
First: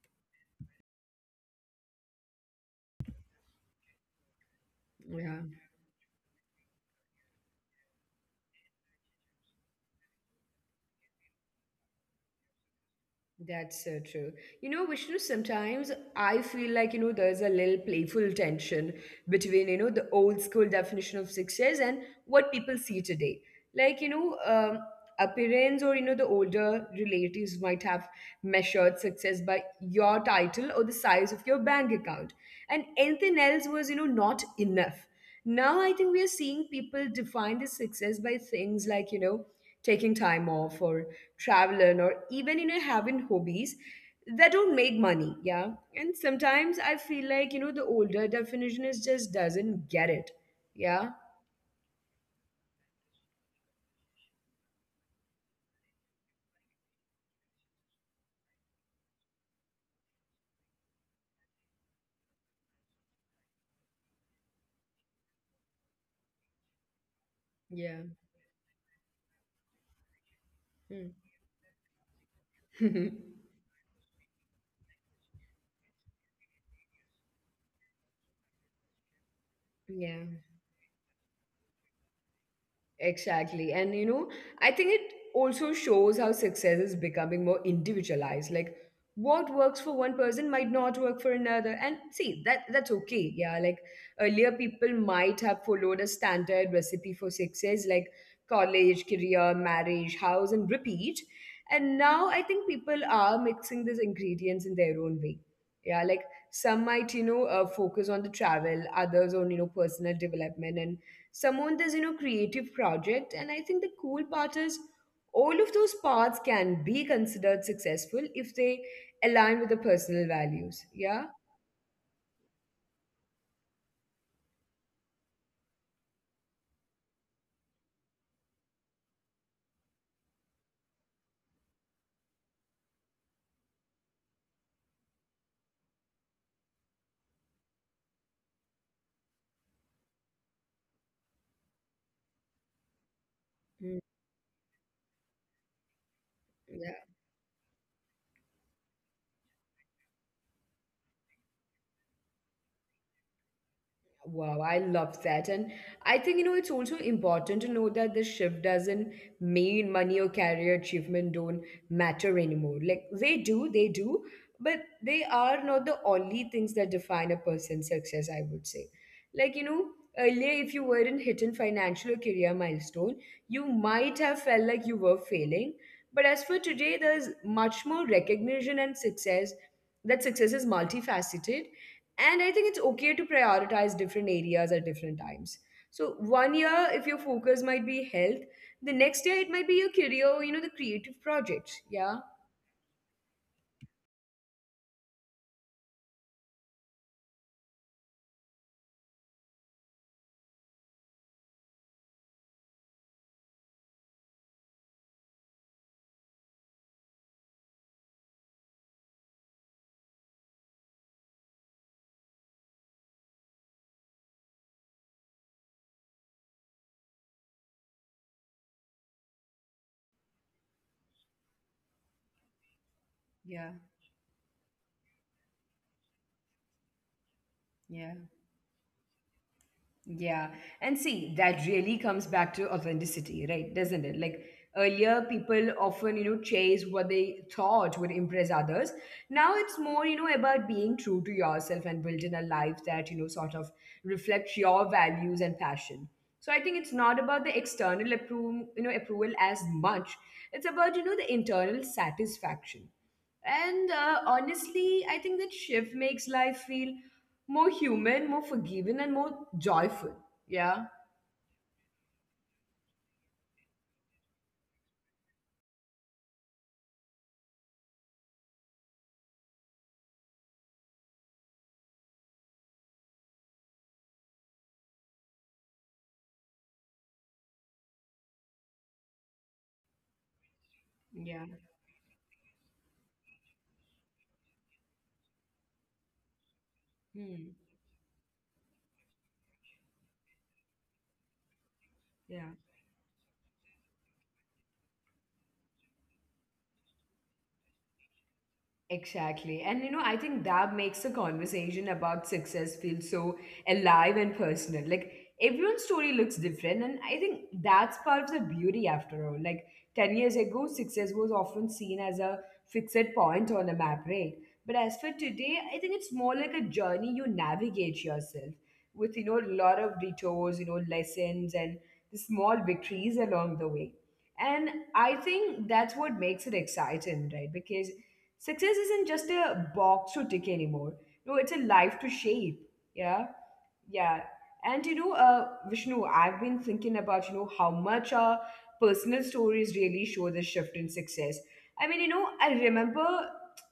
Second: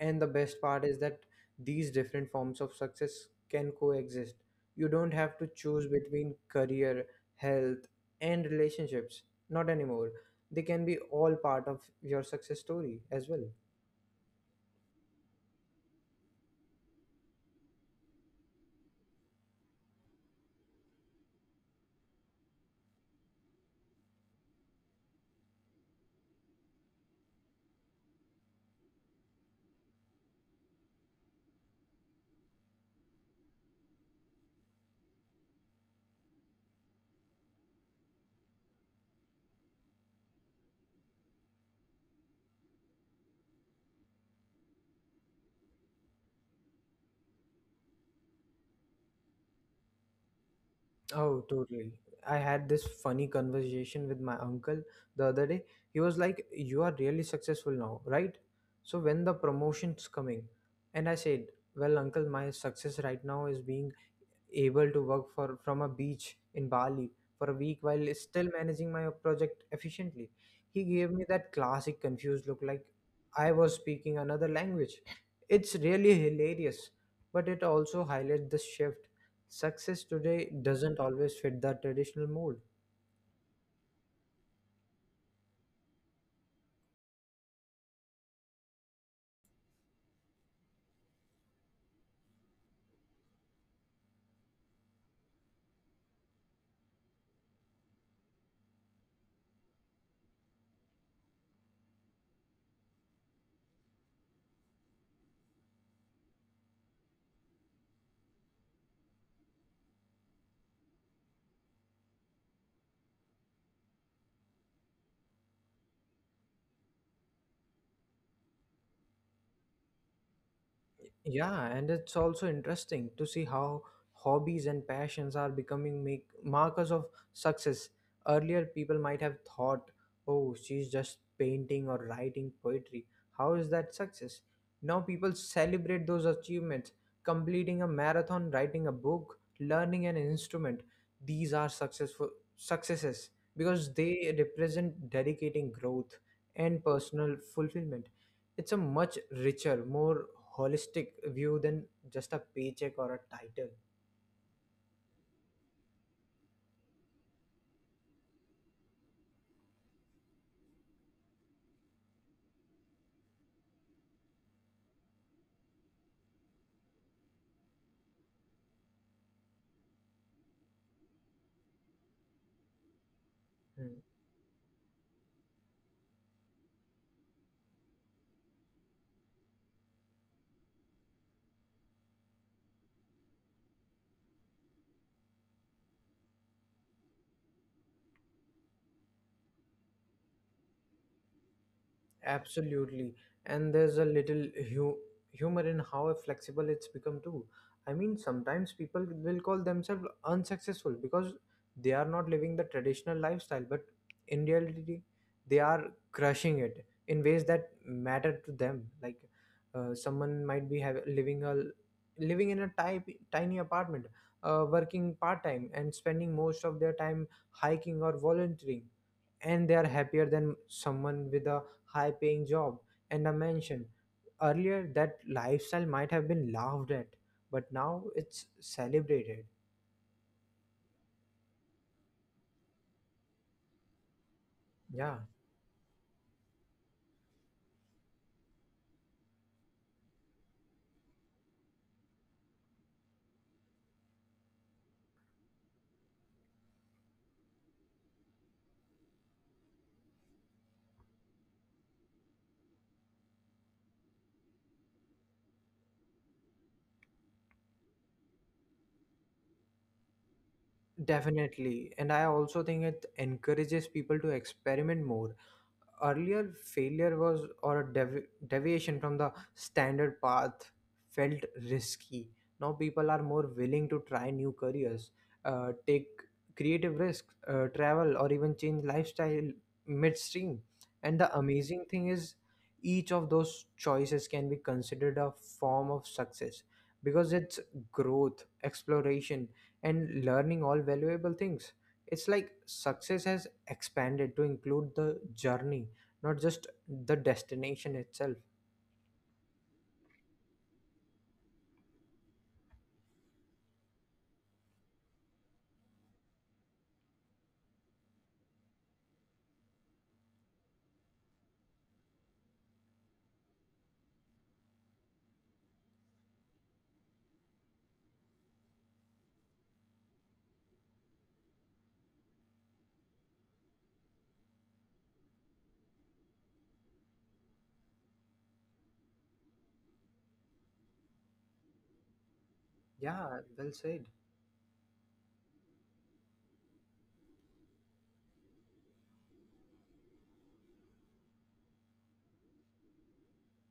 Speaker 2: And the best part is that these different forms of success can coexist. You don't have
Speaker 1: Yeah.
Speaker 2: to choose between career, health, and relationships. Not anymore. They can be all part of your success story as well.
Speaker 1: That's so true. You know, Vishnu, sometimes I feel like, you know, there's a little playful tension between, you know, the old school definition of success and what people see today. Like, appearance or, you know, the older relatives might have measured success by your title or the size of your bank account. And anything else was, you know, not enough. Now I think we are seeing people define the success by things like, you know, taking time off, or traveling, or even, having hobbies that don't make money. Yeah. And sometimes I feel like, the older definition is just doesn't get it. Yeah.
Speaker 2: Oh, totally. I had this funny conversation with my uncle the other day. He was like, "You are really successful now, right? So when the promotion's coming?" And I said, "Well, uncle, my success right now is being able to work for from a beach in Bali for a week
Speaker 1: Yeah.
Speaker 2: while still managing my project efficiently." He gave me that classic confused look like
Speaker 1: Hmm.
Speaker 2: I was speaking another language. It's really hilarious, but it also highlights the shift. Success
Speaker 1: Yeah.
Speaker 2: today doesn't always fit the traditional mold.
Speaker 1: Exactly. And you know, I think it also shows how success is becoming more individualized. Like what works for one person might not work for another. And see, that's okay. Yeah, like earlier people might have followed a standard recipe for success like college, career, marriage, house and repeat. And now I think people are mixing these ingredients in their own way. Yeah, like some might, you know, focus on the travel, others on, you know, personal development, and someone does, creative project. And I think the cool part is all of those paths can be considered successful if they align with the personal values. Yeah.
Speaker 2: Yeah, and it's also interesting to see how hobbies and passions are becoming make markers of success. Earlier, people might have thought, "Oh, she's just painting or writing poetry. How is that success?" Now people celebrate those achievements: completing a marathon, writing a book, learning an instrument. These are successful successes because
Speaker 1: Mm.
Speaker 2: they represent dedicating growth and personal fulfillment. It's a much richer, more holistic view than just a paycheck or a title.
Speaker 1: Wow, I love that. And I think, you know, it's also important to know that the shift doesn't mean money or career achievement don't matter anymore. Like they do, but they are not the only things that define a person's success, I would say. Like, you know, earlier if you weren't hitting financial or career milestone, you
Speaker 2: Hmm.
Speaker 1: might have felt like you were failing. But as for today, there's much more recognition and success that success is multifaceted, and I think it's okay to prioritize different areas at different times. So one year if your focus might be health, the next year it might be your career, you know, the creative projects. Yeah
Speaker 2: Absolutely. And there's a little hu- humor in how flexible it's become too. I mean, sometimes people will call themselves unsuccessful because they are not living the traditional lifestyle, but in reality, they are crushing it in ways that matter to them. Like, someone might be have, living a living in a tiny apartment, working part time, and spending most of their time hiking or volunteering, and they are happier than someone with a high paying job and a
Speaker 1: Yeah,
Speaker 2: mansion. Earlier, that lifestyle might have been laughed at, but now
Speaker 1: yeah,
Speaker 2: it's celebrated.
Speaker 1: yeah. And see, that really comes back to authenticity, right? Doesn't it? Like
Speaker 2: Yeah,
Speaker 1: earlier, people often, you know, chase what they thought would impress others. Now it's more, you know, about being true to yourself and building a life that, you know, sort of reflects your values and passion. So I think it's not about the external approval, you know, approval as much. It's about, you know, the internal satisfaction. And honestly, I think that shift makes life feel more human, more forgiving, and more joyful. Yeah.
Speaker 2: definitely. And I also think it encourages people to experiment more. Earlier, failure was or a deviation from the standard path felt risky. Now people are more willing to try new careers, take creative risks, travel, or even change lifestyle midstream. And the
Speaker 1: Yeah.
Speaker 2: amazing thing is each of those choices can be considered a form of success because
Speaker 1: Hmm.
Speaker 2: it's growth, exploration, and learning, all valuable things. It's
Speaker 1: Yeah.
Speaker 2: like success has expanded to include the journey, not just the destination itself.
Speaker 1: Exactly. And you know, I think that makes the conversation about success feel so alive and personal. Like everyone's story looks different. And I think that's part of the beauty after all. Like 10 years ago, success was often seen as a fixed point on a map, right? But as for today, I think it's more like a journey you navigate yourself with, you know, a lot of detours, you know, lessons and the small victories along the way. And I think that's what makes it exciting, right? Because success isn't just a box to tick anymore. No, it's a life to shape. Yeah.
Speaker 2: Yeah, well said.
Speaker 1: Yeah. And you know, Vishnu, I've been thinking about, you know, how much our personal stories really show the shift in success. I mean, you know, I remember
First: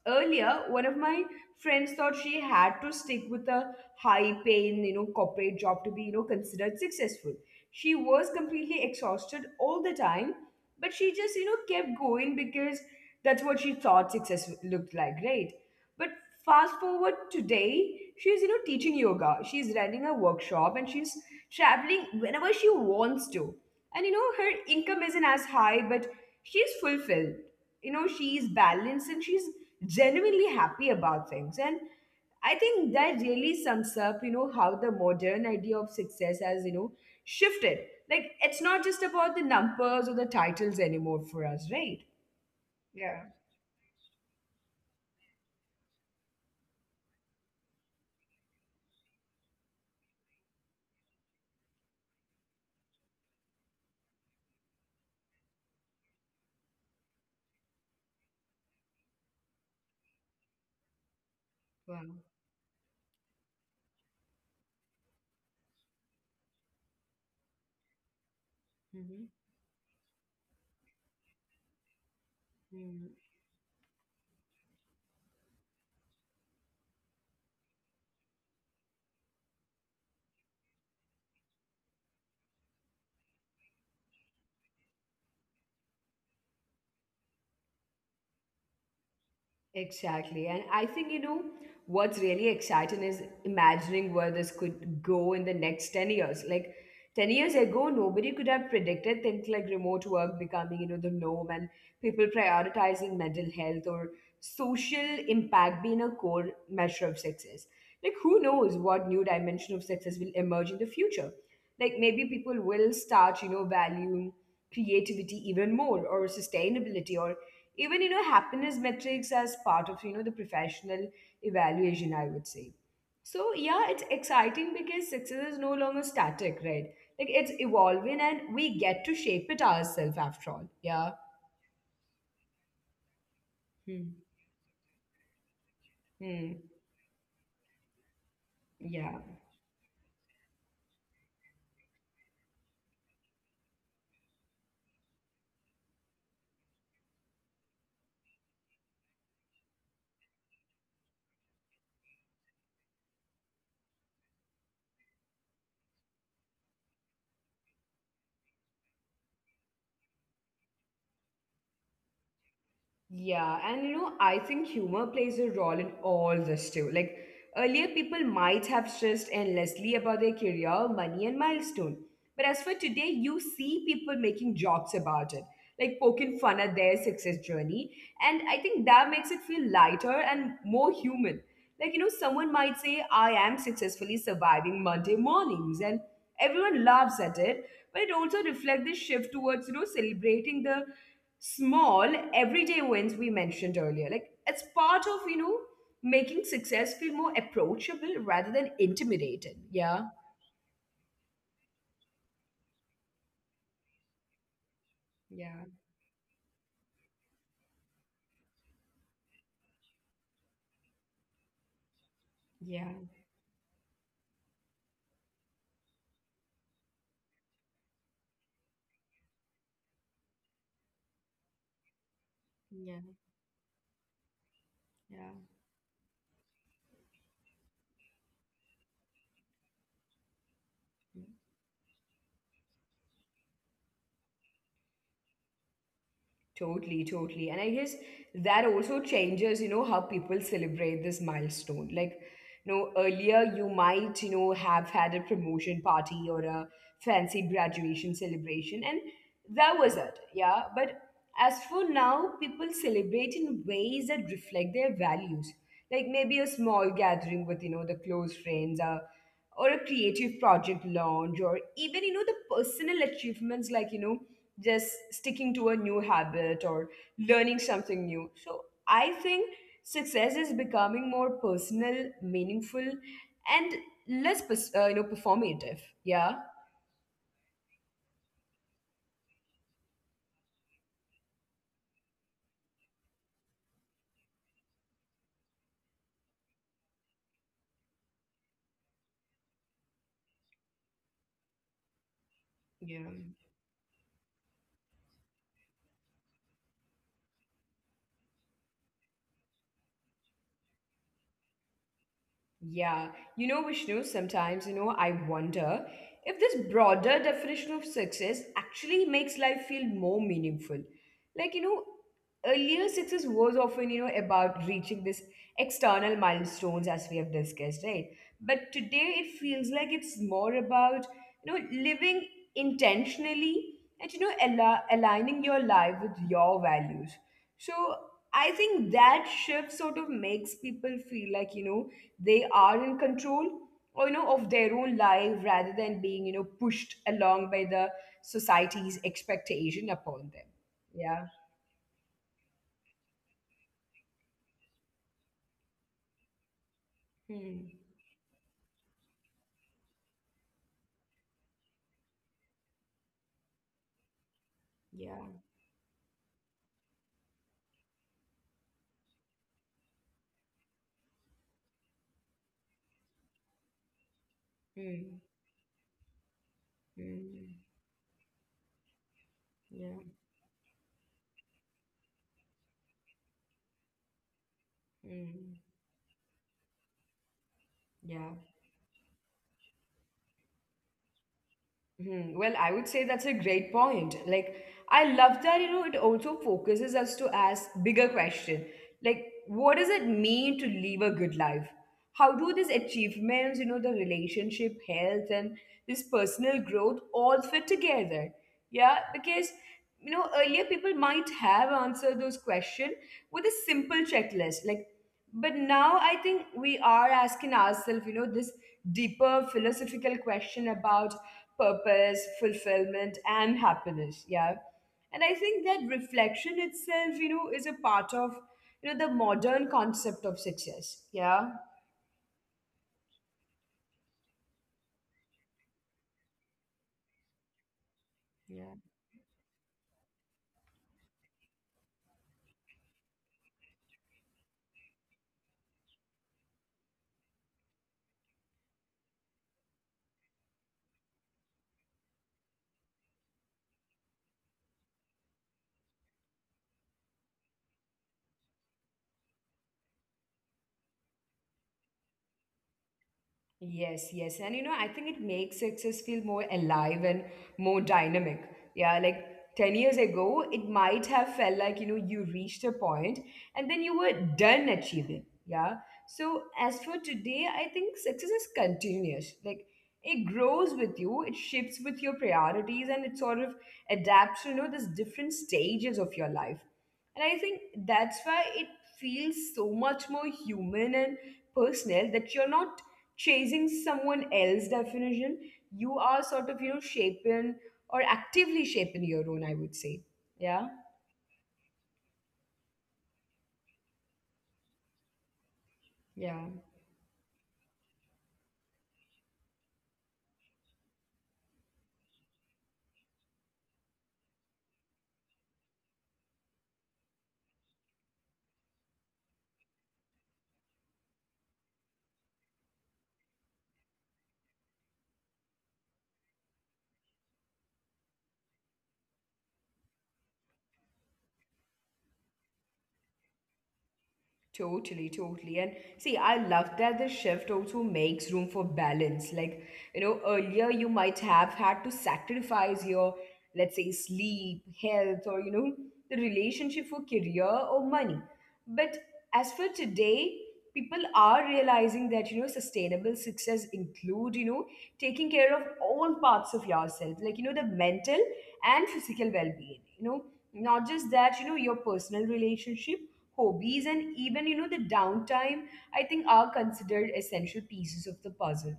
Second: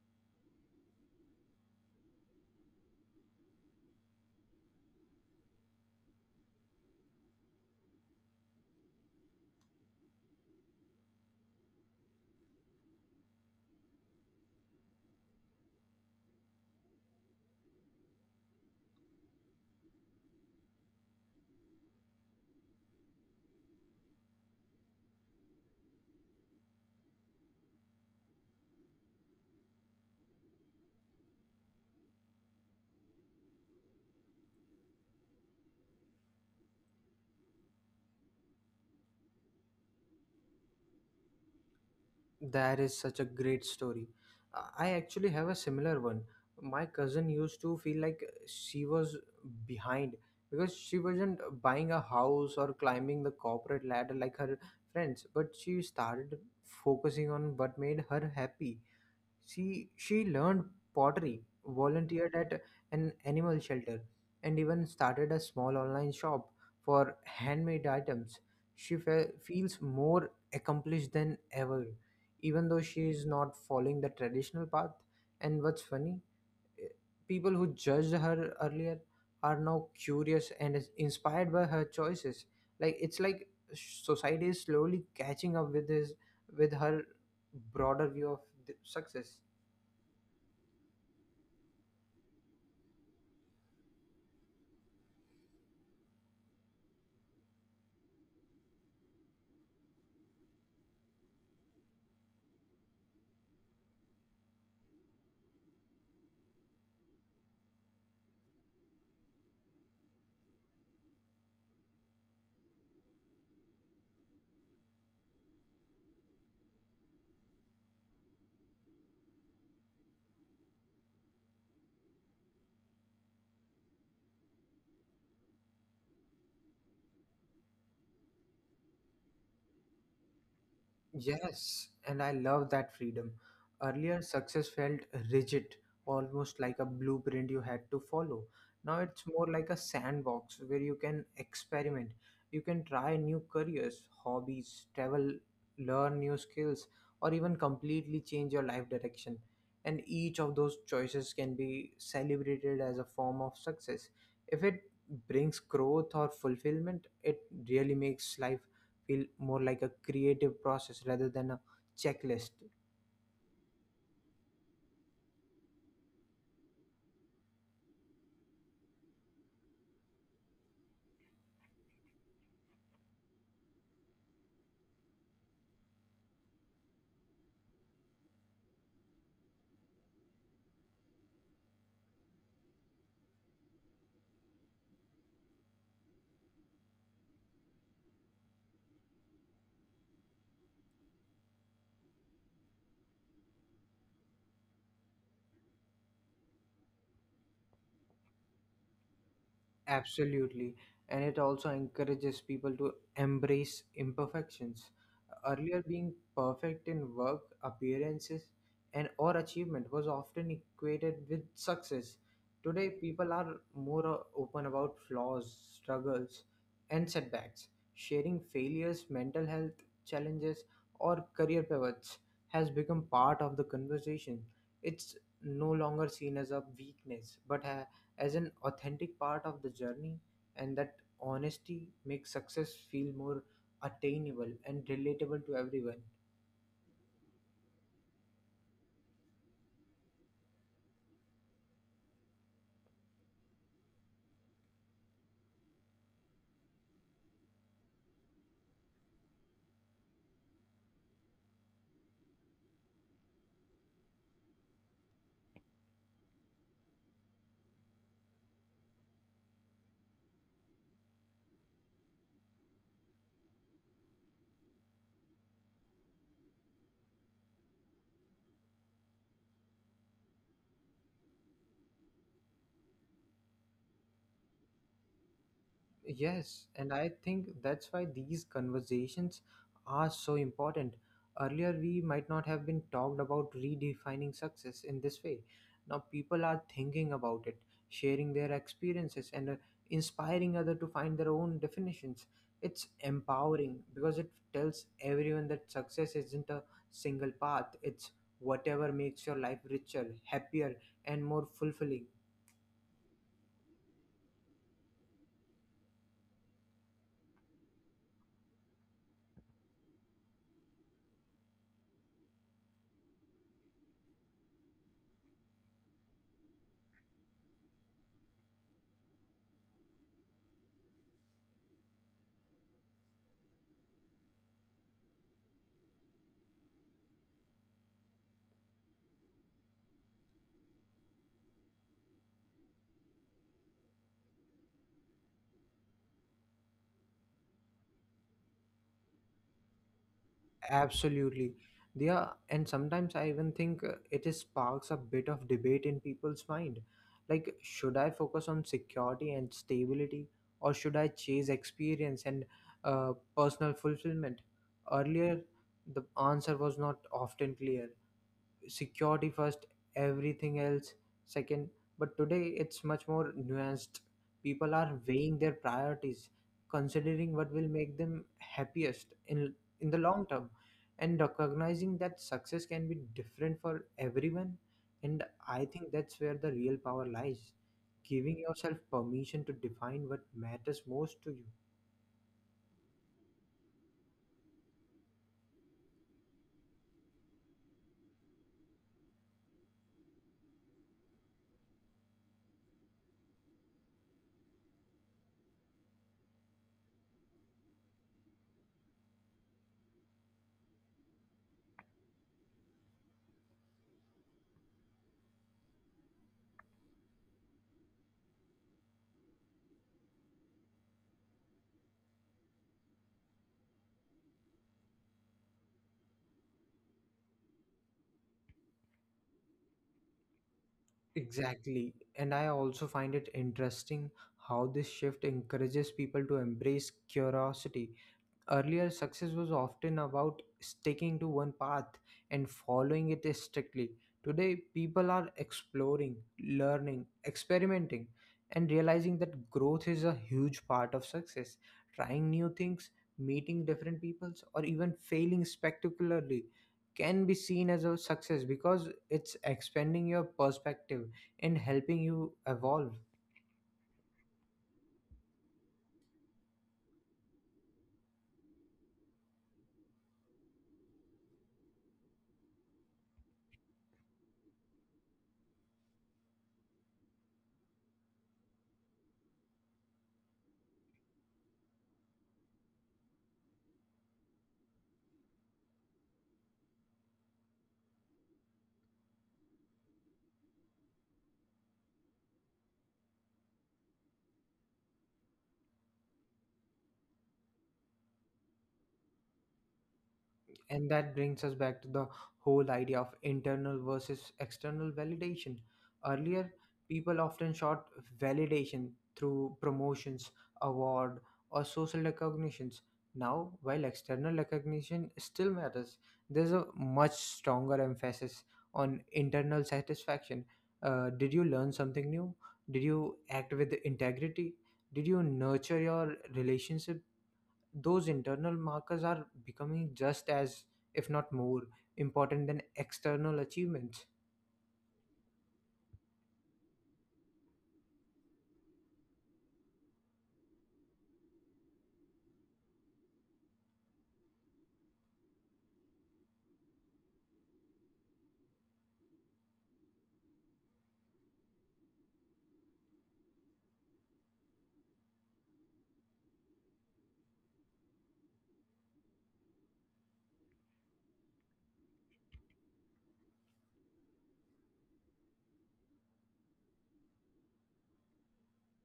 Speaker 1: earlier one of my friends thought she had to stick with a high paying, you know, corporate job to be, you know, considered successful. She was completely exhausted all the time, but she just, you know, kept going because that's what she thought success looked like, right? But fast forward today, she's, you know, teaching yoga. She's running a workshop and she's traveling whenever she wants to. And, you know, her income isn't as high, but she's fulfilled. You know, she's balanced and she's genuinely happy about things. And I think that really sums up, you know, how the modern idea of success has, you know, shifted. Like, it's not just about the numbers or the titles anymore for us, right?
Speaker 2: That is such
Speaker 1: Yeah.
Speaker 2: a great story. I actually have a similar one. My cousin used to feel like she was behind because she wasn't buying a house or climbing the corporate ladder like her friends, but she started focusing on what made her happy. She learned pottery,
Speaker 1: Wow.
Speaker 2: volunteered at an animal shelter, and even started a small online shop for handmade items. She feels more accomplished than ever, even though she
Speaker 1: Mm-hmm.
Speaker 2: is not following the traditional path. And what's funny, eh, people who judged her earlier are now curious and is inspired by her choices. Like it's like society is slowly catching up with his with her broader view of the success.
Speaker 1: Exactly. And I think, you know, what's really exciting is imagining where this could go in the next 10 years. Like 10 years ago, nobody could have predicted things like remote work becoming, you know, the norm and people prioritizing mental health or social impact being a core measure of success. Like, who knows what new dimension of success will emerge in the future? Like, maybe people will start, you know, valuing creativity even more or sustainability or even, you know, happiness metrics as part of, you know, the professional evaluation, I would say. So yeah, it's exciting because success is no longer static, right? Like, it's evolving and we get to shape it ourselves after all. Yeah.
Speaker 2: Yes, and I love that freedom.
Speaker 1: Hmm.
Speaker 2: Earlier, success felt rigid, almost
Speaker 1: Hmm.
Speaker 2: like a blueprint you had to follow. Now
Speaker 1: Yeah.
Speaker 2: it's more like a sandbox where you can experiment. You can try new careers, hobbies, travel, learn new skills, or even completely change your life direction. And each of those choices can be celebrated as a form of success. If it brings growth or fulfillment, it really makes life feel more like a creative process rather than a checklist.
Speaker 1: Yeah, and you know, I think humor plays a role in all this too. Like earlier, people might have stressed endlessly about their career, money, and milestone. But as for today, you see people making jokes about it, like poking fun at their success journey. And I think that makes it feel lighter and more human. Like, you know, someone might say, I am successfully surviving Monday mornings, and everyone laughs at it, but it also reflects this shift towards, you know, celebrating the small everyday wins we mentioned earlier. Like, it's part of, you know, making success feel more approachable rather than intimidating. Yeah.
Speaker 2: Absolutely. And it also encourages people to embrace imperfections.
Speaker 1: Yeah.
Speaker 2: Earlier, being perfect in work, appearances, and or achievement was often equated with success. Today,
Speaker 1: Yeah.
Speaker 2: people are more, open about flaws, struggles, and setbacks. Sharing failures, mental health challenges, or career pivots has
Speaker 1: Yeah.
Speaker 2: become part of the conversation. It's no longer seen as a weakness, but as an authentic part of the journey, and that
Speaker 1: Yeah.
Speaker 2: honesty makes success feel more attainable and relatable to everyone.
Speaker 1: Totally, totally. And I guess that also changes, you know, how people celebrate this milestone. Like, you know, earlier you might, you know, have had a promotion party or a fancy graduation celebration, and that was it. Yeah. But as for now, people celebrate in ways that reflect their values. Like maybe a small gathering with, you know, the close friends, a or a creative project launch, or even, you know, the personal achievements like, you know, just sticking to a new habit or learning something new. So I think success is becoming more personal, meaningful, and less you know, performative. Yeah.
Speaker 2: Yes, and I think that's why these conversations are so important. Earlier, we might not have been talked about redefining success in this way. Now, people are thinking about it, sharing their experiences, and, inspiring others to find their own definitions. It's
Speaker 1: Yeah.
Speaker 2: empowering because it tells everyone that success isn't a single path, it's whatever makes your life richer, happier, and more fulfilling.
Speaker 1: Yeah, you know, Vishnu, sometimes, you know, I wonder if this broader definition of success actually makes life feel more meaningful. Like, you know, earlier success was often, you know, about reaching this external milestones as we have discussed, right? But today it feels like it's more about, you know, living intentionally and, you know, aligning your life with your values. So I think that shift sort of makes people feel like, you know, they are in control, or you know, of their own life rather than being, you know, pushed along by the society's expectation upon them. Yeah.
Speaker 2: Absolutely. Yeah, and sometimes I even think, it is sparks a bit of debate in people's mind. Like,
Speaker 1: Hmm.
Speaker 2: should I focus on security and stability, or should I chase experience and, personal fulfillment?
Speaker 1: Yeah.
Speaker 2: Earlier, the answer was not often clear: security first, everything else second. But today it's much more nuanced. People are
Speaker 1: Hmm.
Speaker 2: weighing their priorities, considering what
Speaker 1: Hmm.
Speaker 2: will make them happiest in the
Speaker 1: Yeah.
Speaker 2: long term, and recognizing that success can be different for everyone. And
Speaker 1: Hmm.
Speaker 2: I think that's where the real power lies.
Speaker 1: Yeah.
Speaker 2: Giving yourself permission to define what matters most to you.
Speaker 1: Hmm. Well, I would say that's a great point. Like, I love that, you know, it also focuses us to ask bigger question. Like, what does it mean to live a good life? How do these achievements, you know, the relationship, health, and this personal growth all fit together? Yeah, because, you know, earlier people might have answered those questions with a simple checklist, like, but now I think we are asking ourselves, you know, this deeper philosophical question about purpose, fulfillment, and happiness. Yeah. And I think that reflection itself, you know, is a part of, you know, the modern concept of success. Yeah.
Speaker 2: Exactly. And I also find it interesting how this shift encourages people to embrace curiosity.
Speaker 1: Yeah.
Speaker 2: Earlier, success was often about sticking to one path and following it strictly. Today, people are exploring, learning, experimenting, and realizing that growth is a huge part of success. Trying new things, meeting different peoples, or even failing spectacularly can be seen as a success because it's expanding your perspective and helping you evolve.
Speaker 1: Yes, yes. And you know, I think it makes success feel more alive and more dynamic. Yeah, like 10 years ago, it might have felt like, you know, you reached a point and then you were done achieving. Yeah. So as for today, I think success is continuous. Like it grows with you, it shifts with your priorities, and it sort of adapts to, you know, these different stages of your life. And I think that's why it feels so much more human and personal, that you're not chasing someone else's definition. You are sort of, you know, shaping or actively shaping your own, I would say. Yeah.
Speaker 2: And that brings us back to the whole idea of internal versus external validation.
Speaker 1: Yeah.
Speaker 2: Earlier, people often sought validation through promotions, award, or social recognitions. Now, while external recognition still matters, there's a much stronger emphasis on internal satisfaction. Did you learn something new? Did you act with integrity? Did you nurture your relationships? Those internal markers are becoming just as, if not more, important than external achievements.
Speaker 1: Totally, totally. And see, I love that the shift also makes room for balance. Like, you know, earlier you might have had to sacrifice your, let's say, sleep, health, or, you know, the relationship for career or money. But as for today, people are realizing that, you know, sustainable success include, you know, taking care of all parts of yourself like, you know, the mental and physical well-being, you know, not just that, you know, your personal relationship, hobbies, and even, you know, the downtime, I think, are considered essential pieces of the puzzle.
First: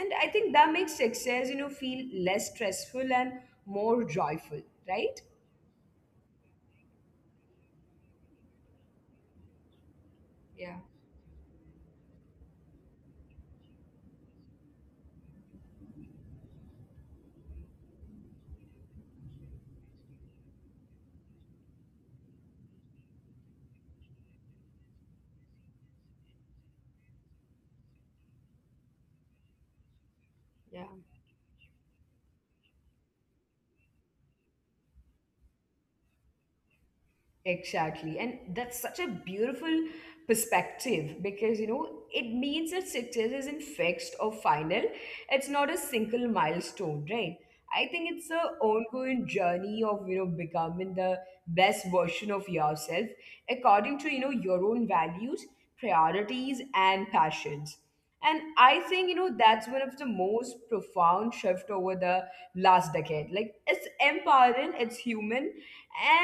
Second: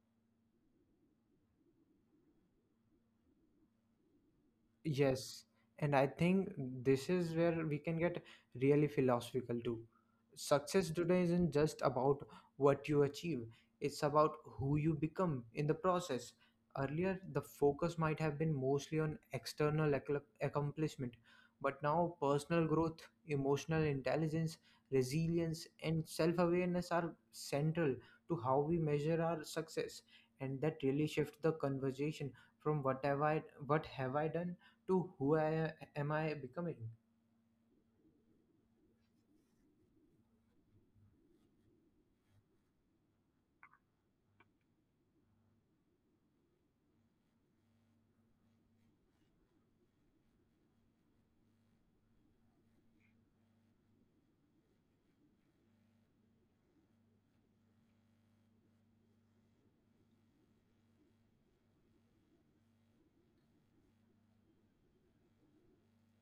Speaker 1: And I think that makes success, you know, feel less stressful and more joyful. Right.
Speaker 2: Yes, and I think this is where we can get really philosophical too.
Speaker 1: Yeah.
Speaker 2: Success today isn't just about what you achieve, it's about who you become in the process. Earlier, the focus might have been mostly on external accomplishment, but now personal growth, emotional intelligence, resilience, and self awareness are central to how we measure our success. And that
Speaker 1: Yeah.
Speaker 2: really shifts the conversation from what have I done to who I am I becoming?
Speaker 1: Exactly. And that's such a beautiful perspective because, you know, it means that success isn't fixed or final. It's not a single milestone, right? I think it's a ongoing journey of, you know, becoming the best version of yourself according to, you know, your own values, priorities, and passions. And I think, you know, that's one of the most profound shift over the last decade. Like, it's empowering, it's human,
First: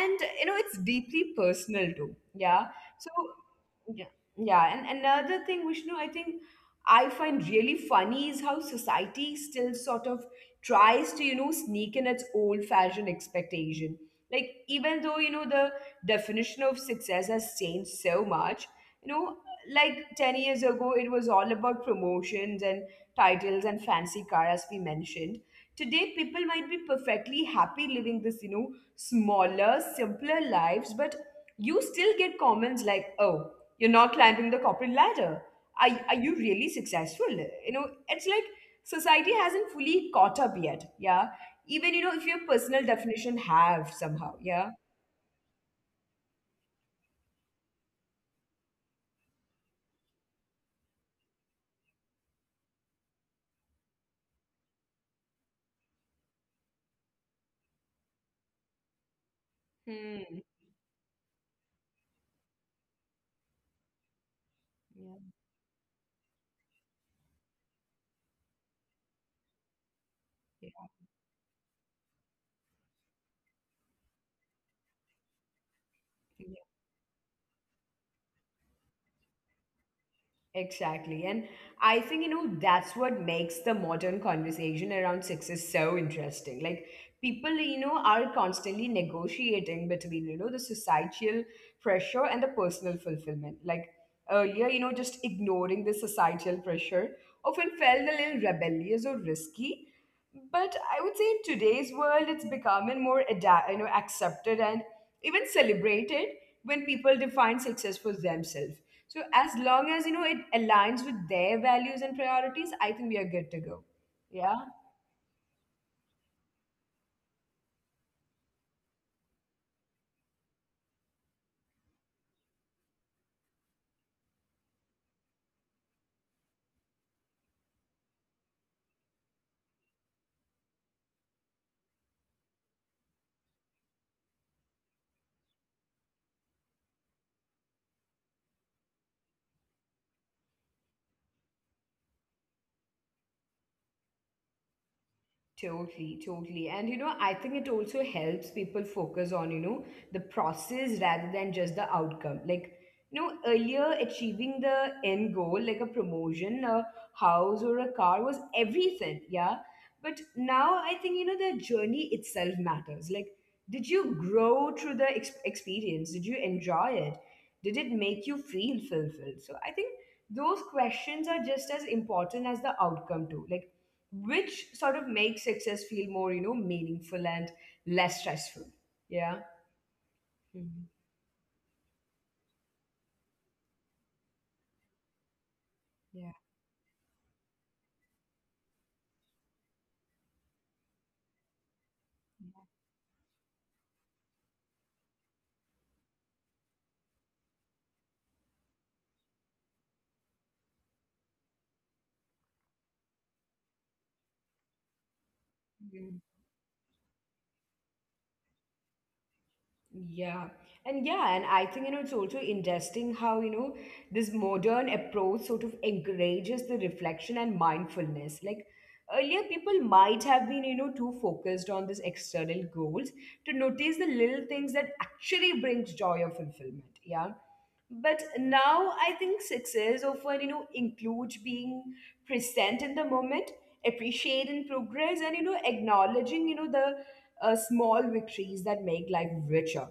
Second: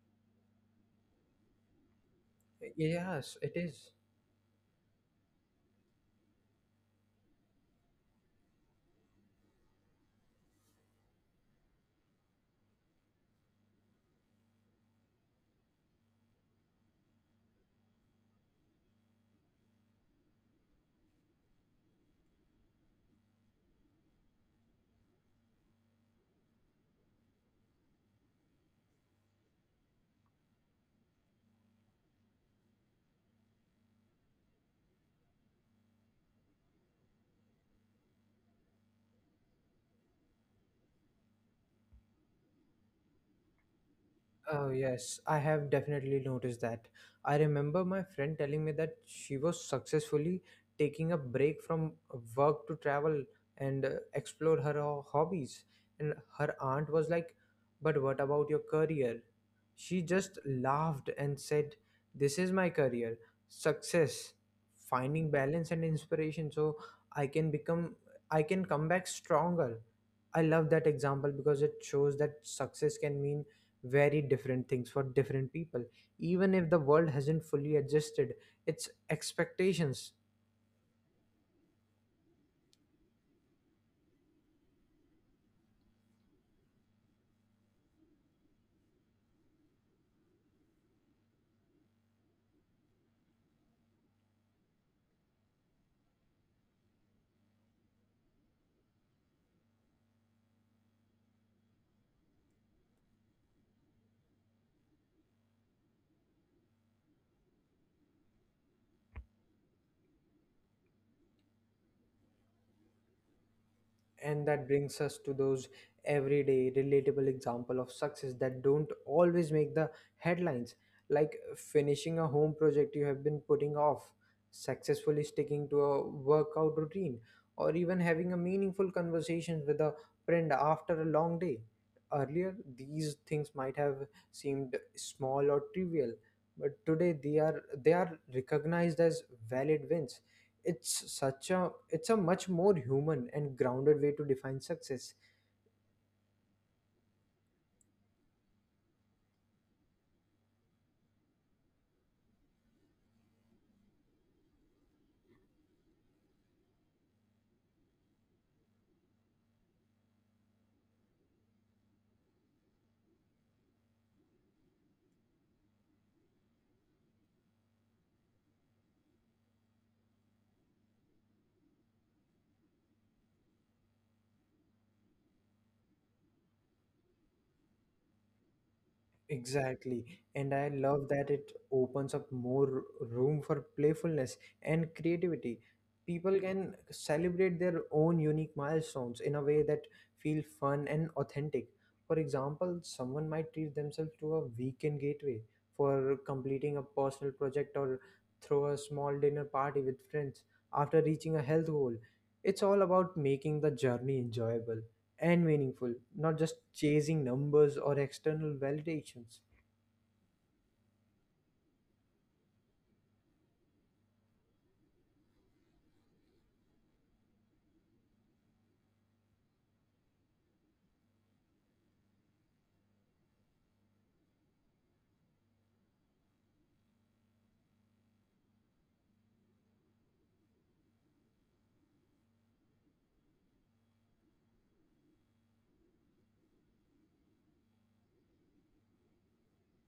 Speaker 1: and you know, it's deeply personal too. Yeah. So
Speaker 2: Yes, it is.
Speaker 1: yeah, yeah, and another thing, Vishnu, I think I find really funny is how society still sort of tries to, you know, sneak in its old-fashioned expectation. Like, even though, you know, the definition of success has changed so much, you know, like 10 years ago, it was all about promotions and titles and fancy car, as we mentioned. Today, people might be perfectly happy living this, you know, smaller, simpler lives, but you still get comments like, oh, you're not climbing the corporate ladder, are you really successful? You know, it's like society hasn't fully caught up yet. Yeah. Even, you know, if your personal definition have somehow.
Speaker 2: Oh,
Speaker 1: Yeah.
Speaker 2: yes, I have definitely noticed that. I remember my friend telling me that she was successfully taking a break from work to travel and explore her hobbies. And her aunt was like, but what about your career? She just
Speaker 1: Hmm.
Speaker 2: laughed and said, this is my career, success,
Speaker 1: Yeah.
Speaker 2: finding balance and inspiration so I can I can come back stronger. I love that example because it shows that success can mean very different things for different people.
Speaker 1: Yeah.
Speaker 2: Even if the world hasn't fully adjusted its expectations,
Speaker 1: Exactly. And I think, you know, that's what makes the modern conversation around success so interesting. Like, people, you know, are constantly negotiating between, you know, the societal pressure and the personal fulfillment. Like, earlier, you know, just ignoring the societal pressure often felt a little rebellious or risky. But I would say in today's world, it's becoming more, you know, accepted and even celebrated when people define success for themselves. So as long as, you know, it aligns with their values and priorities, I think we are good to go. Yeah.
Speaker 2: and that brings us to those everyday relatable example of success that don't always make the headlines, like finishing a home project you have been putting off, successfully sticking to a workout routine, or even having a meaningful conversation with a friend after a long day. Earlier these things might have seemed small or trivial, but today they are recognized as valid wins. It's such a it's a much more human and grounded way to define success.
Speaker 1: Totally, totally. And you know, I think it also helps people focus on, you know, the process rather than just the outcome. Like, you know, earlier achieving the end goal, like a promotion, a house, or a car was everything. Yeah. But now I think, you know, the journey itself matters. Like, did you grow through the experience? Did you enjoy it? Did it make you feel fulfilled? So I think those questions are just as important as the outcome, too. Like, which sort of makes success feel more meaningful and less stressful. Yeah.
Speaker 2: Exactly. And I
Speaker 1: Mhm.
Speaker 2: love that it opens up more room for playfulness and creativity. People can celebrate their own unique milestones in a way that feel fun and authentic. For example, someone might treat themselves to a weekend gateway for completing a personal project or throw a small dinner party with friends after reaching a health goal. It's all about making the journey enjoyable and meaningful,
Speaker 1: Yeah.
Speaker 2: not just chasing numbers or external validations.
Speaker 1: Yeah. And I think, it's also interesting how, this modern approach sort of encourages the reflection and mindfulness. Like earlier, people might have been, too focused on these external goals to notice the little things that actually brings joy or fulfillment. Yeah. But now I think success often, includes being present in the moment, appreciating progress and, acknowledging, you know, the small victories that make life richer.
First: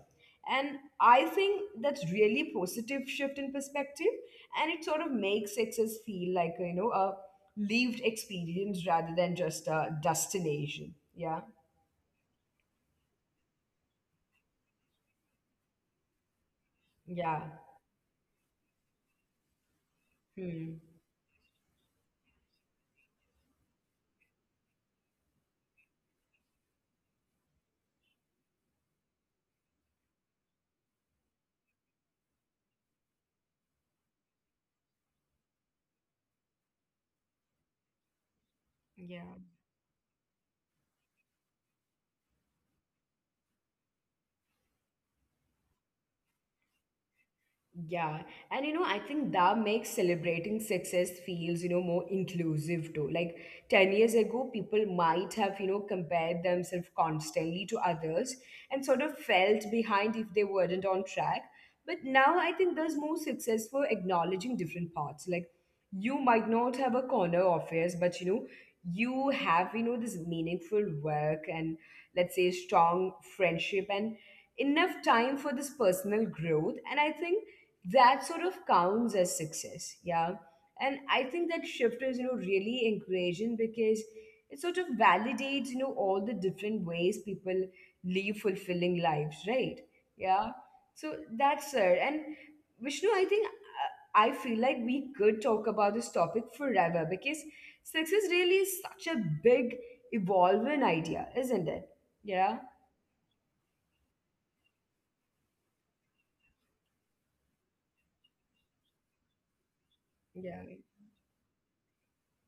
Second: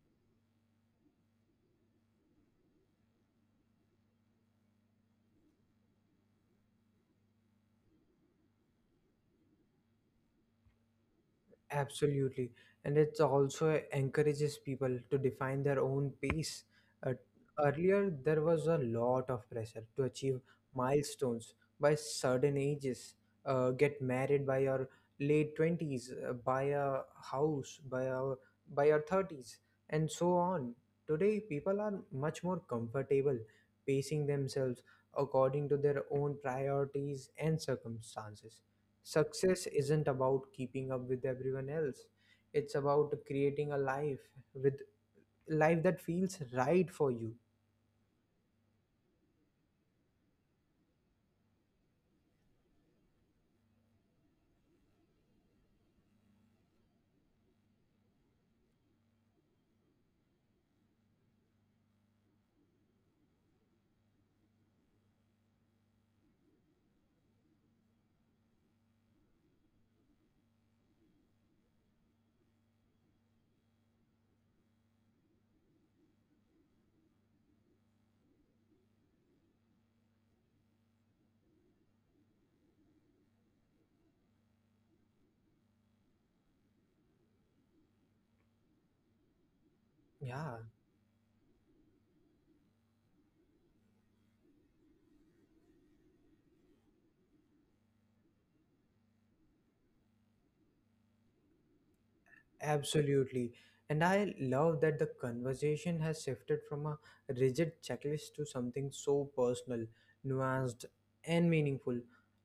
Speaker 1: And I think that's really positive shift in perspective, and it sort of makes success feel like a lived experience rather than just a destination. Yeah.
Speaker 2: Absolutely. And it also encourages people to define their own pace. Uh,
Speaker 1: Yeah.
Speaker 2: Earlier, there was a lot of pressure to achieve
Speaker 1: Hmm.
Speaker 2: milestones by certain ages, get married by your late 20s, buy a house by your 30s, and so on. Today, people are much more comfortable pacing themselves according to their own priorities and circumstances.
Speaker 1: Yeah.
Speaker 2: Success isn't about keeping up with everyone else. It's about creating a with life that feels right for you.
Speaker 1: Yeah, and you know, I think that makes celebrating success feels, more inclusive too. Like 10 years ago, people might have, compared themselves constantly to others and sort of felt behind if they weren't on track. But now I think there's more success for acknowledging different parts. Like you might not have a corner office, but you have this meaningful work and, let's say, strong friendship and enough time for this personal growth. And I think that sort of counts as success. Yeah. And I think that shift is, really encouraging because it sort of validates, all the different ways people live fulfilling lives, right? Yeah.
Speaker 2: Yeah.
Speaker 1: So that's it. And Vishnu, I think I feel like we could talk about this topic forever because success really is really such a big, evolving idea, isn't it? Yeah.
Speaker 2: Absolutely. And I love that the conversation has shifted from a rigid checklist to something so personal,
Speaker 1: Yeah.
Speaker 2: nuanced, and meaningful.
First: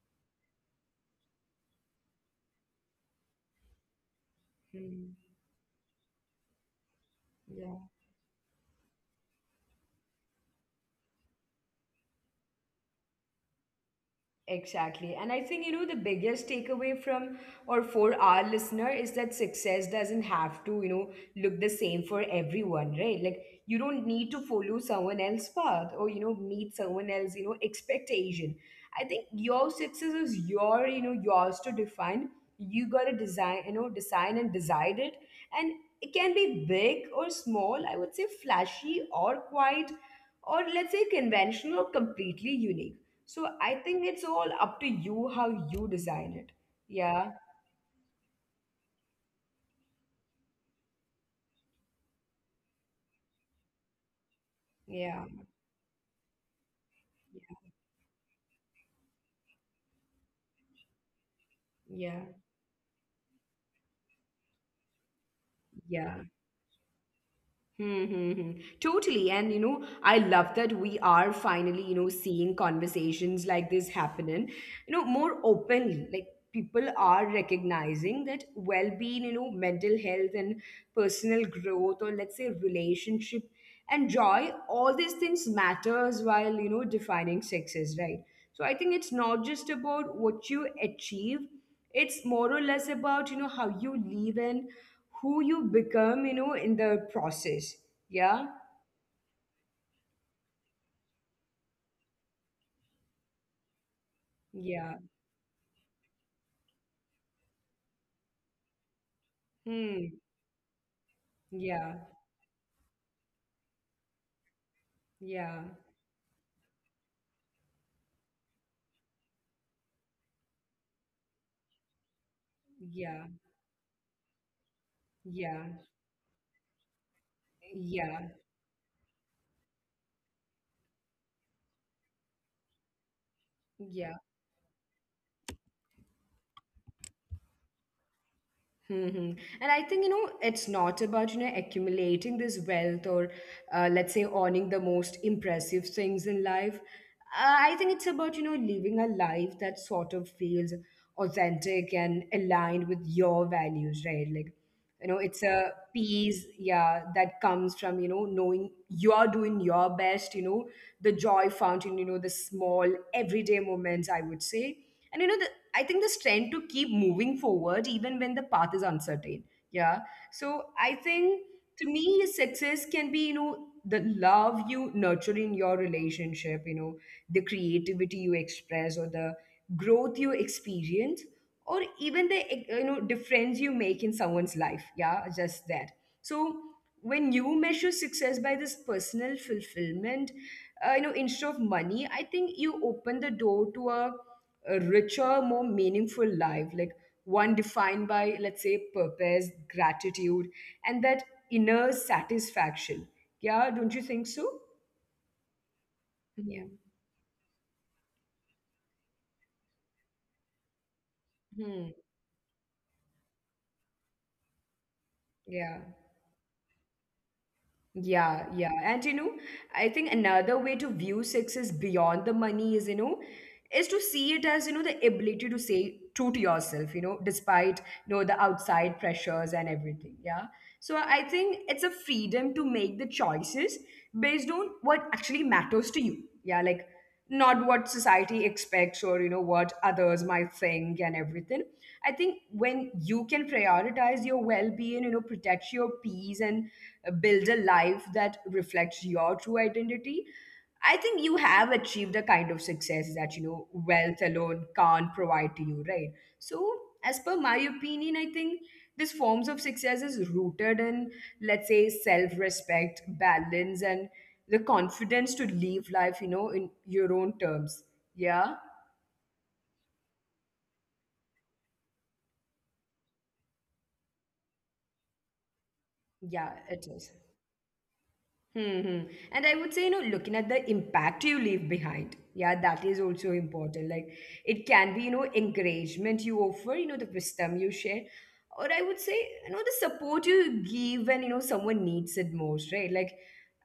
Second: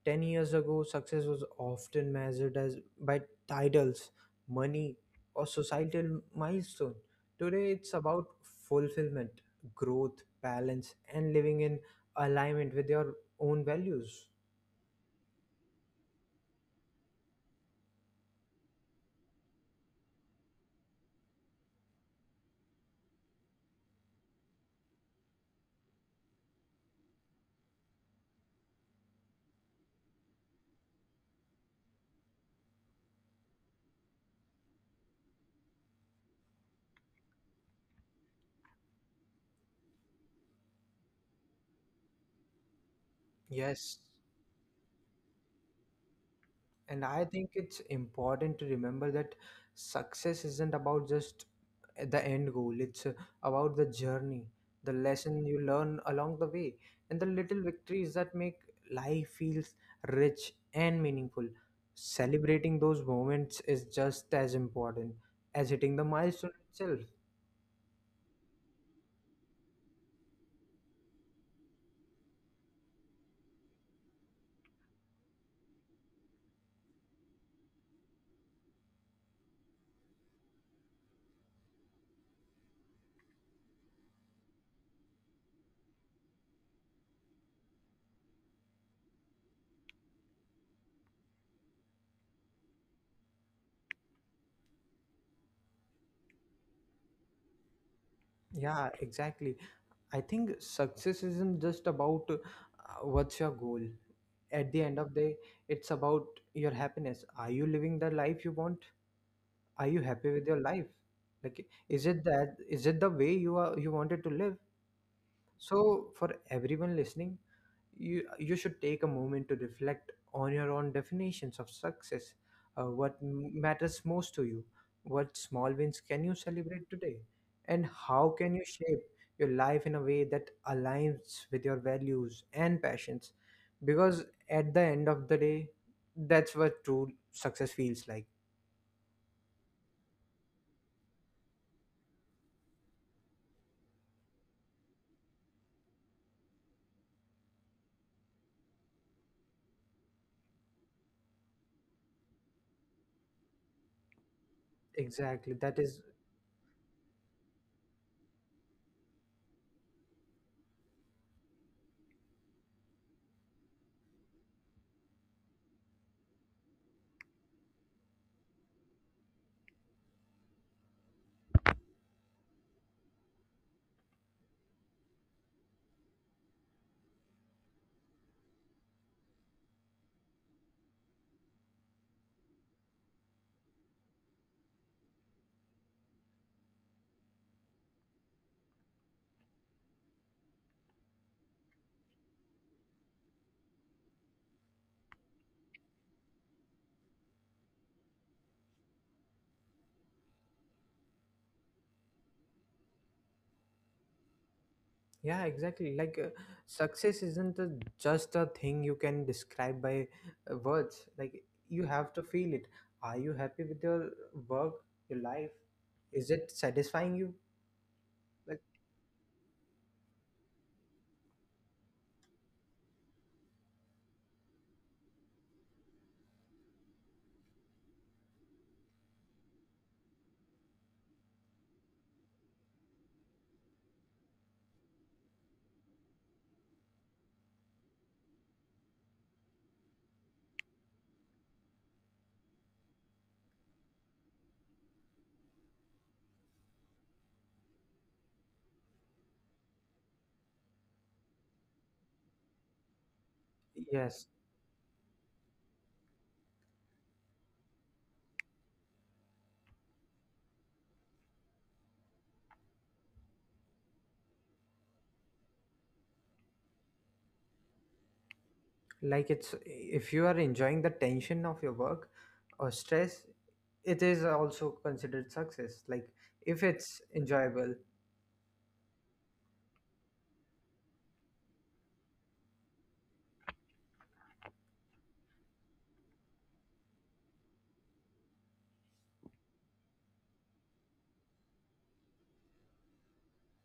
Speaker 2: 10 years ago, success was often measured as by titles, money,
Speaker 1: Hmm.
Speaker 2: or societal milestone. Today,
Speaker 1: Yeah.
Speaker 2: it's about fulfillment, growth, balance, and living in alignment with your own values.
Speaker 1: Exactly. And I think, the biggest takeaway from or for our listener is that success doesn't have to, look the same for everyone, right? Like, you don't need to follow someone else's path or, meet someone else, expectation. I think your success is your, yours to define. You got to design, design and decide it. And it can be big or small, I would say flashy or quiet, or let's say conventional or completely unique. So I
Speaker 2: Yes,
Speaker 1: think it's all up to you how you design it.
Speaker 2: and I
Speaker 1: Yeah,
Speaker 2: think it's important to remember that success isn't about just the end goal, it's about the journey, the
Speaker 1: yeah,
Speaker 2: lesson you learn along the way, and the little victories that make life feels rich and meaningful.
Speaker 1: yeah,
Speaker 2: Celebrating those moments is just as important as hitting the
Speaker 1: yeah.
Speaker 2: milestone itself.
Speaker 1: Hmm, hmm, hmm. Totally. And, I love that we are finally, seeing conversations like this happening, more openly. Like people are recognizing that well being, mental health and personal growth, or let's say relationship and joy, all these things matters while, defining success, right? So I think it's not just about what you achieve, it's more or less about, how you live in who you become, in the process. Yeah.
Speaker 2: Yeah, exactly. I think success isn't just about what's your goal. At the end
Speaker 1: Yeah.
Speaker 2: of the day, it's about your happiness. Are you living the life you want? Are you
Speaker 1: Hmm.
Speaker 2: happy with your life? Like,
Speaker 1: Yeah.
Speaker 2: is it the way you wanted to live?
Speaker 1: Yeah.
Speaker 2: So, for everyone listening, you should take a moment to reflect on your own definitions of success, what
Speaker 1: Yeah.
Speaker 2: matters most to you, what
Speaker 1: Yeah.
Speaker 2: small wins can you celebrate today, and how
Speaker 1: Yeah.
Speaker 2: can you shape your life in a way that aligns with your values and passions,
Speaker 1: Yeah.
Speaker 2: because at the end of the day that's what true success feels like.
Speaker 1: Hmm. And I think, it's not about, accumulating this wealth or, let's say, owning the most impressive things in life. I think it's about, living a life that sort of feels authentic and aligned with your values, right? Like, it's
Speaker 2: Exactly,
Speaker 1: a
Speaker 2: that is.
Speaker 1: peace, yeah, that comes from, knowing you are doing your best, the joy fountain, the small everyday moments, I would say. And you know the, i think this trend to keep moving forward even when the path is uncertain. Yeah. So I think to me success can be, the love you nurture in your relationship, the creativity you express or the growth you experience, or even the difference you make in someone's life. Yeah, just that. So when you measure success by this personal fulfillment, you know, instead of money, I think you open the door to a richer, more meaningful life, like one defined by, let's say, purpose, gratitude, and that inner satisfaction. Yeah, don't you think so?
Speaker 2: Yeah, exactly.
Speaker 1: Mhm.
Speaker 2: Success isn't just a thing you can describe by words. Like,
Speaker 1: Yeah.
Speaker 2: you
Speaker 1: Hmm.
Speaker 2: have to feel it. Are you happy with your work, your life?
Speaker 1: Yeah.
Speaker 2: Is it satisfying you?
Speaker 1: Yeah,
Speaker 2: Like,
Speaker 1: yeah. And you know, I think another way to view success beyond the money is, to see it as, the ability to say true to yourself, despite, the outside pressures and everything. Yeah. So I think it's a freedom to make the choices based on what actually matters to you. Yeah. Like not what society expects or, what others might think and everything. I think when you can prioritize your well being, protect your peace and build a life that reflects your true identity, I think you have achieved a kind of success that, wealth
Speaker 2: yes.
Speaker 1: alone can't provide to you, right? So, as per my opinion, I think these forms of success is rooted in, let's say, self respect, balance, and the confidence to live life, in your own terms. Yeah.
Speaker 2: Like, it's if you are enjoying the tension of your work or stress, it is also considered success. Like,
Speaker 1: Yeah,
Speaker 2: if
Speaker 1: it
Speaker 2: it's
Speaker 1: is.
Speaker 2: enjoyable,
Speaker 1: Hmm. And I would say, looking at the impact you leave behind. Yeah, that is also important. Like it can be, encouragement you offer, the wisdom you share. Or I would say, the support you give when, someone needs it most, right? Like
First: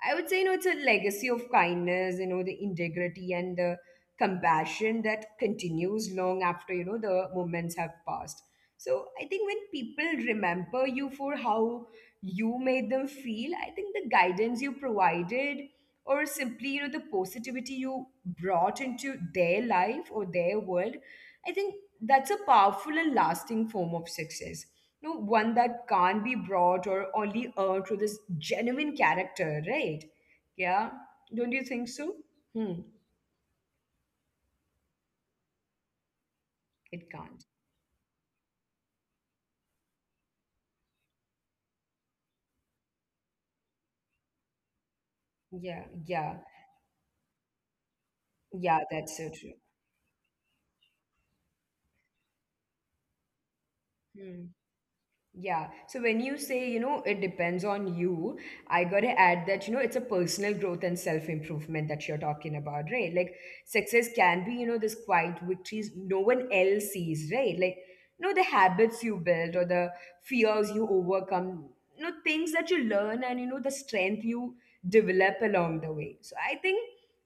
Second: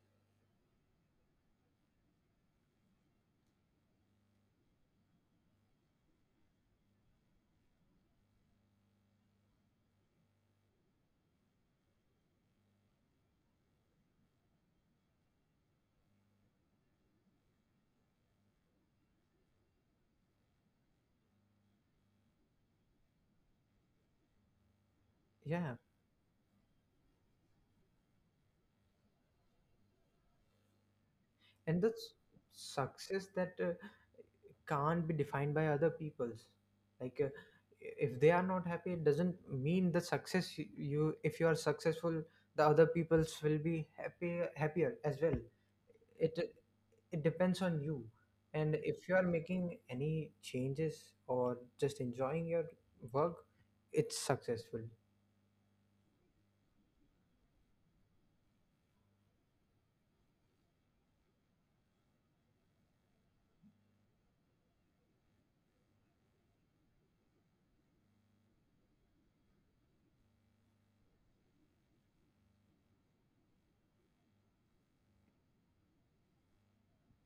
Speaker 1: I would say, it's a legacy of kindness, the integrity and the compassion that continues long after, the moments have passed. So I think when people remember you for how you made them feel, I think the guidance you provided or simply, the positivity you brought into their life or their world, I think that's a powerful and lasting form of success, one
Speaker 2: yeah.
Speaker 1: that can't be brought or only earned through this genuine character, right? Yeah, don't you
Speaker 2: And
Speaker 1: think
Speaker 2: the
Speaker 1: so? Hmm.
Speaker 2: success that can't be defined by other people's,
Speaker 1: It
Speaker 2: like,
Speaker 1: can't.
Speaker 2: if they are not happy it doesn't mean the you, if you are successful the other people's will be happy, happier as well.
Speaker 1: Yeah. Yeah.
Speaker 2: it it depends on you. And
Speaker 1: Yeah,
Speaker 2: if you
Speaker 1: that's
Speaker 2: are
Speaker 1: so true.
Speaker 2: making any changes or just enjoying your work, it's
Speaker 1: Hmm.
Speaker 2: successful.
Speaker 1: Yeah. So when you say, it depends on you, I got to add that, it's a personal growth and self improvement that you're talking about, right? Like success can be, this quiet victories no one else sees, right? Like, the habits you build or the fears you overcome, things that you learn and, the strength you develop along the way. So I think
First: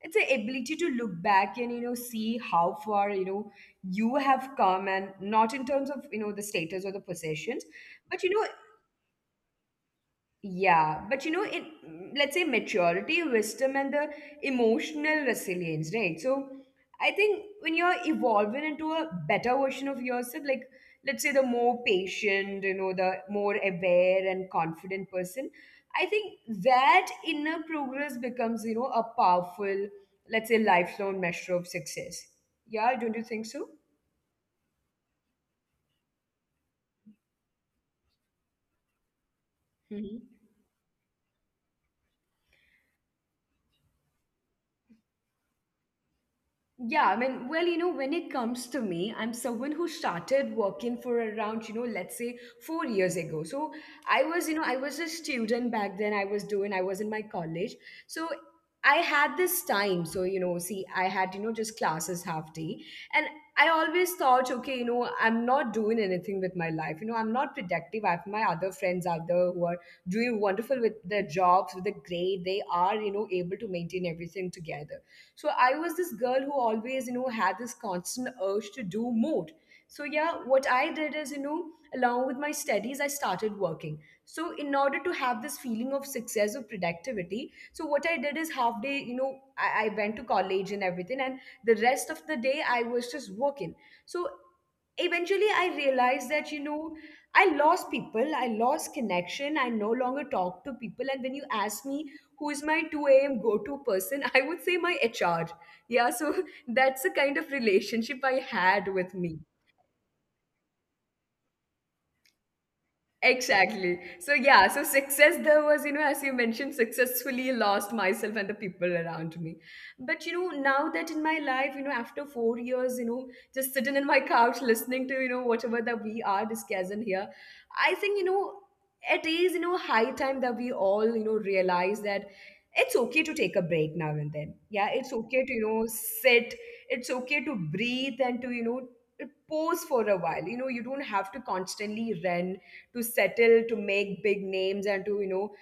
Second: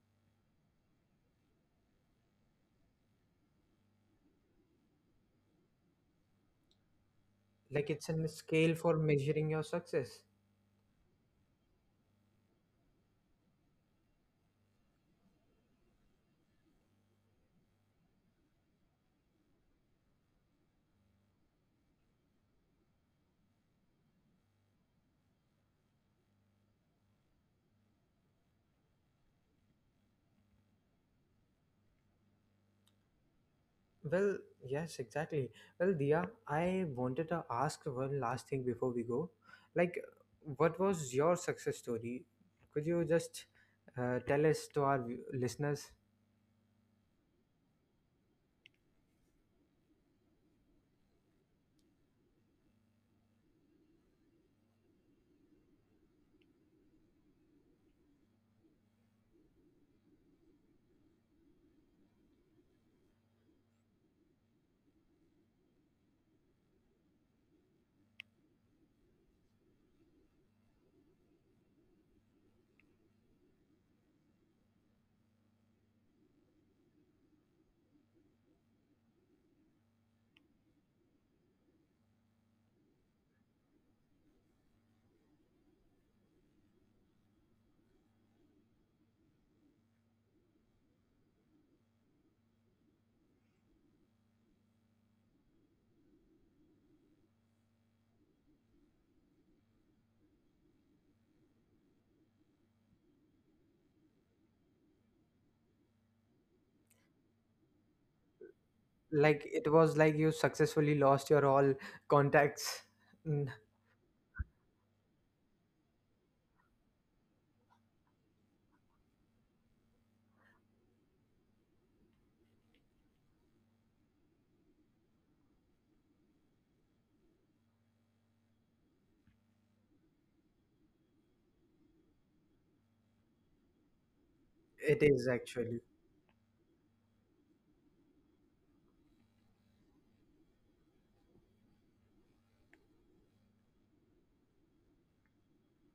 Speaker 1: it's the ability to look back and, see how far, you have come and not in terms of, the status or the possessions,
Speaker 2: Like, it's
Speaker 1: but
Speaker 2: a
Speaker 1: you know,
Speaker 2: scale for measuring your success.
Speaker 1: yeah, but you know, in, let's say, maturity, wisdom, and the emotional resilience, right? So I think when you're evolving into a better version of yourself, like, let's say, the more patient, the more aware and confident person, I think that inner progress becomes, a powerful, let's say, lifelong measure of success. Yeah, don't you think so?
Speaker 2: Well, yes, exactly. Well, Dia, I wanted to ask one last thing before we go. Like,
Speaker 1: Mhm.
Speaker 2: what was your success story? Could you just tell us to our listeners?
Speaker 1: Yeah, I mean, well, when it comes to me, I'm someone who started working for around, let's say, 4 years ago. So I was a student back then. I was in my college. So I had this time. So, see, I had, just classes half day. And I always thought, okay, I'm not doing anything with my life. I'm not productive. I have my other friends out there who are doing wonderful with their jobs, with the grade. They are, able to maintain everything together. So I was this girl who always, had this constant urge to do more. So yeah, what I did is, along with my studies, I started working. So in order to have this feeling of success or productivity, so what I did is half day, I went to college and everything, and the rest of the day I was just working. So eventually I realized that, I lost people, I lost connection, I no longer talk to people. And when you ask me who is my 2 a.m. go-to person, I would say my HR. Yeah, so that's the kind of relationship I had with me.
Speaker 2: Like, it was like you successfully lost your all contacts. Mm.
Speaker 1: Exactly. So yeah, so success there was, as you mentioned, successfully lost myself and the people around me. But you know, now that in my life, after 4 years, just sitting in my couch listening to, whatever that we are discussing here, I think, it is, high time that we all, realize that it's okay to take a break now and then. Yeah,
Speaker 2: It
Speaker 1: it's
Speaker 2: is
Speaker 1: okay to,
Speaker 2: actually.
Speaker 1: sit, it's okay to breathe and to, pause for a while. You know, you don't have to constantly run to settle, to make big names, and to, you know,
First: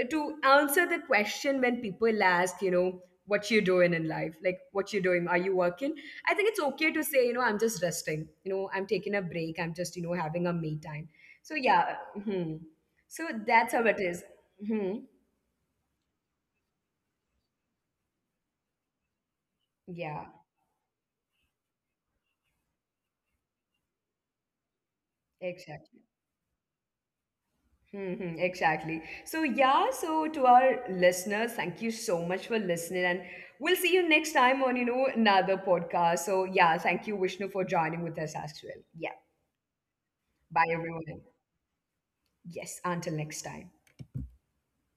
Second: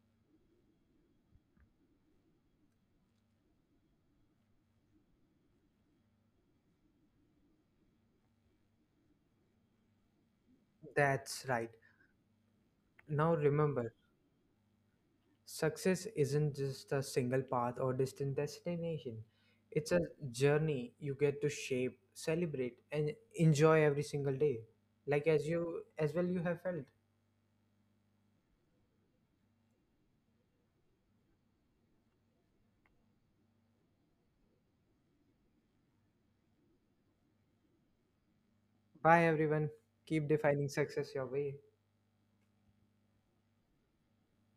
Speaker 1: uh, to answer the question when people ask, what you doing in life? Like, what you doing? Are you working? I think it's okay to say, I'm just resting. You know, I'm taking a break. I'm just, having a me time. So,
Speaker 2: That's
Speaker 1: yeah.
Speaker 2: right.
Speaker 1: Mhm. So
Speaker 2: Now
Speaker 1: that's how it
Speaker 2: remember,
Speaker 1: is. Mhm.
Speaker 2: success isn't just a single path or distant destination. It's
Speaker 1: Yeah,
Speaker 2: a journey you get to shape, celebrate, and enjoy every single day. Like as
Speaker 1: exactly.
Speaker 2: you as well you have felt.
Speaker 1: Mm-hmm, exactly. So, yeah, so to our listeners, thank you so much for listening. And we'll see you next time on, another podcast. So, yeah, thank you, Vishnu, for joining with us as well. Yeah.
Speaker 2: Bye everyone. Keep
Speaker 1: Bye,
Speaker 2: defining
Speaker 1: everyone.
Speaker 2: success your way.
Speaker 1: Yes. Until next time.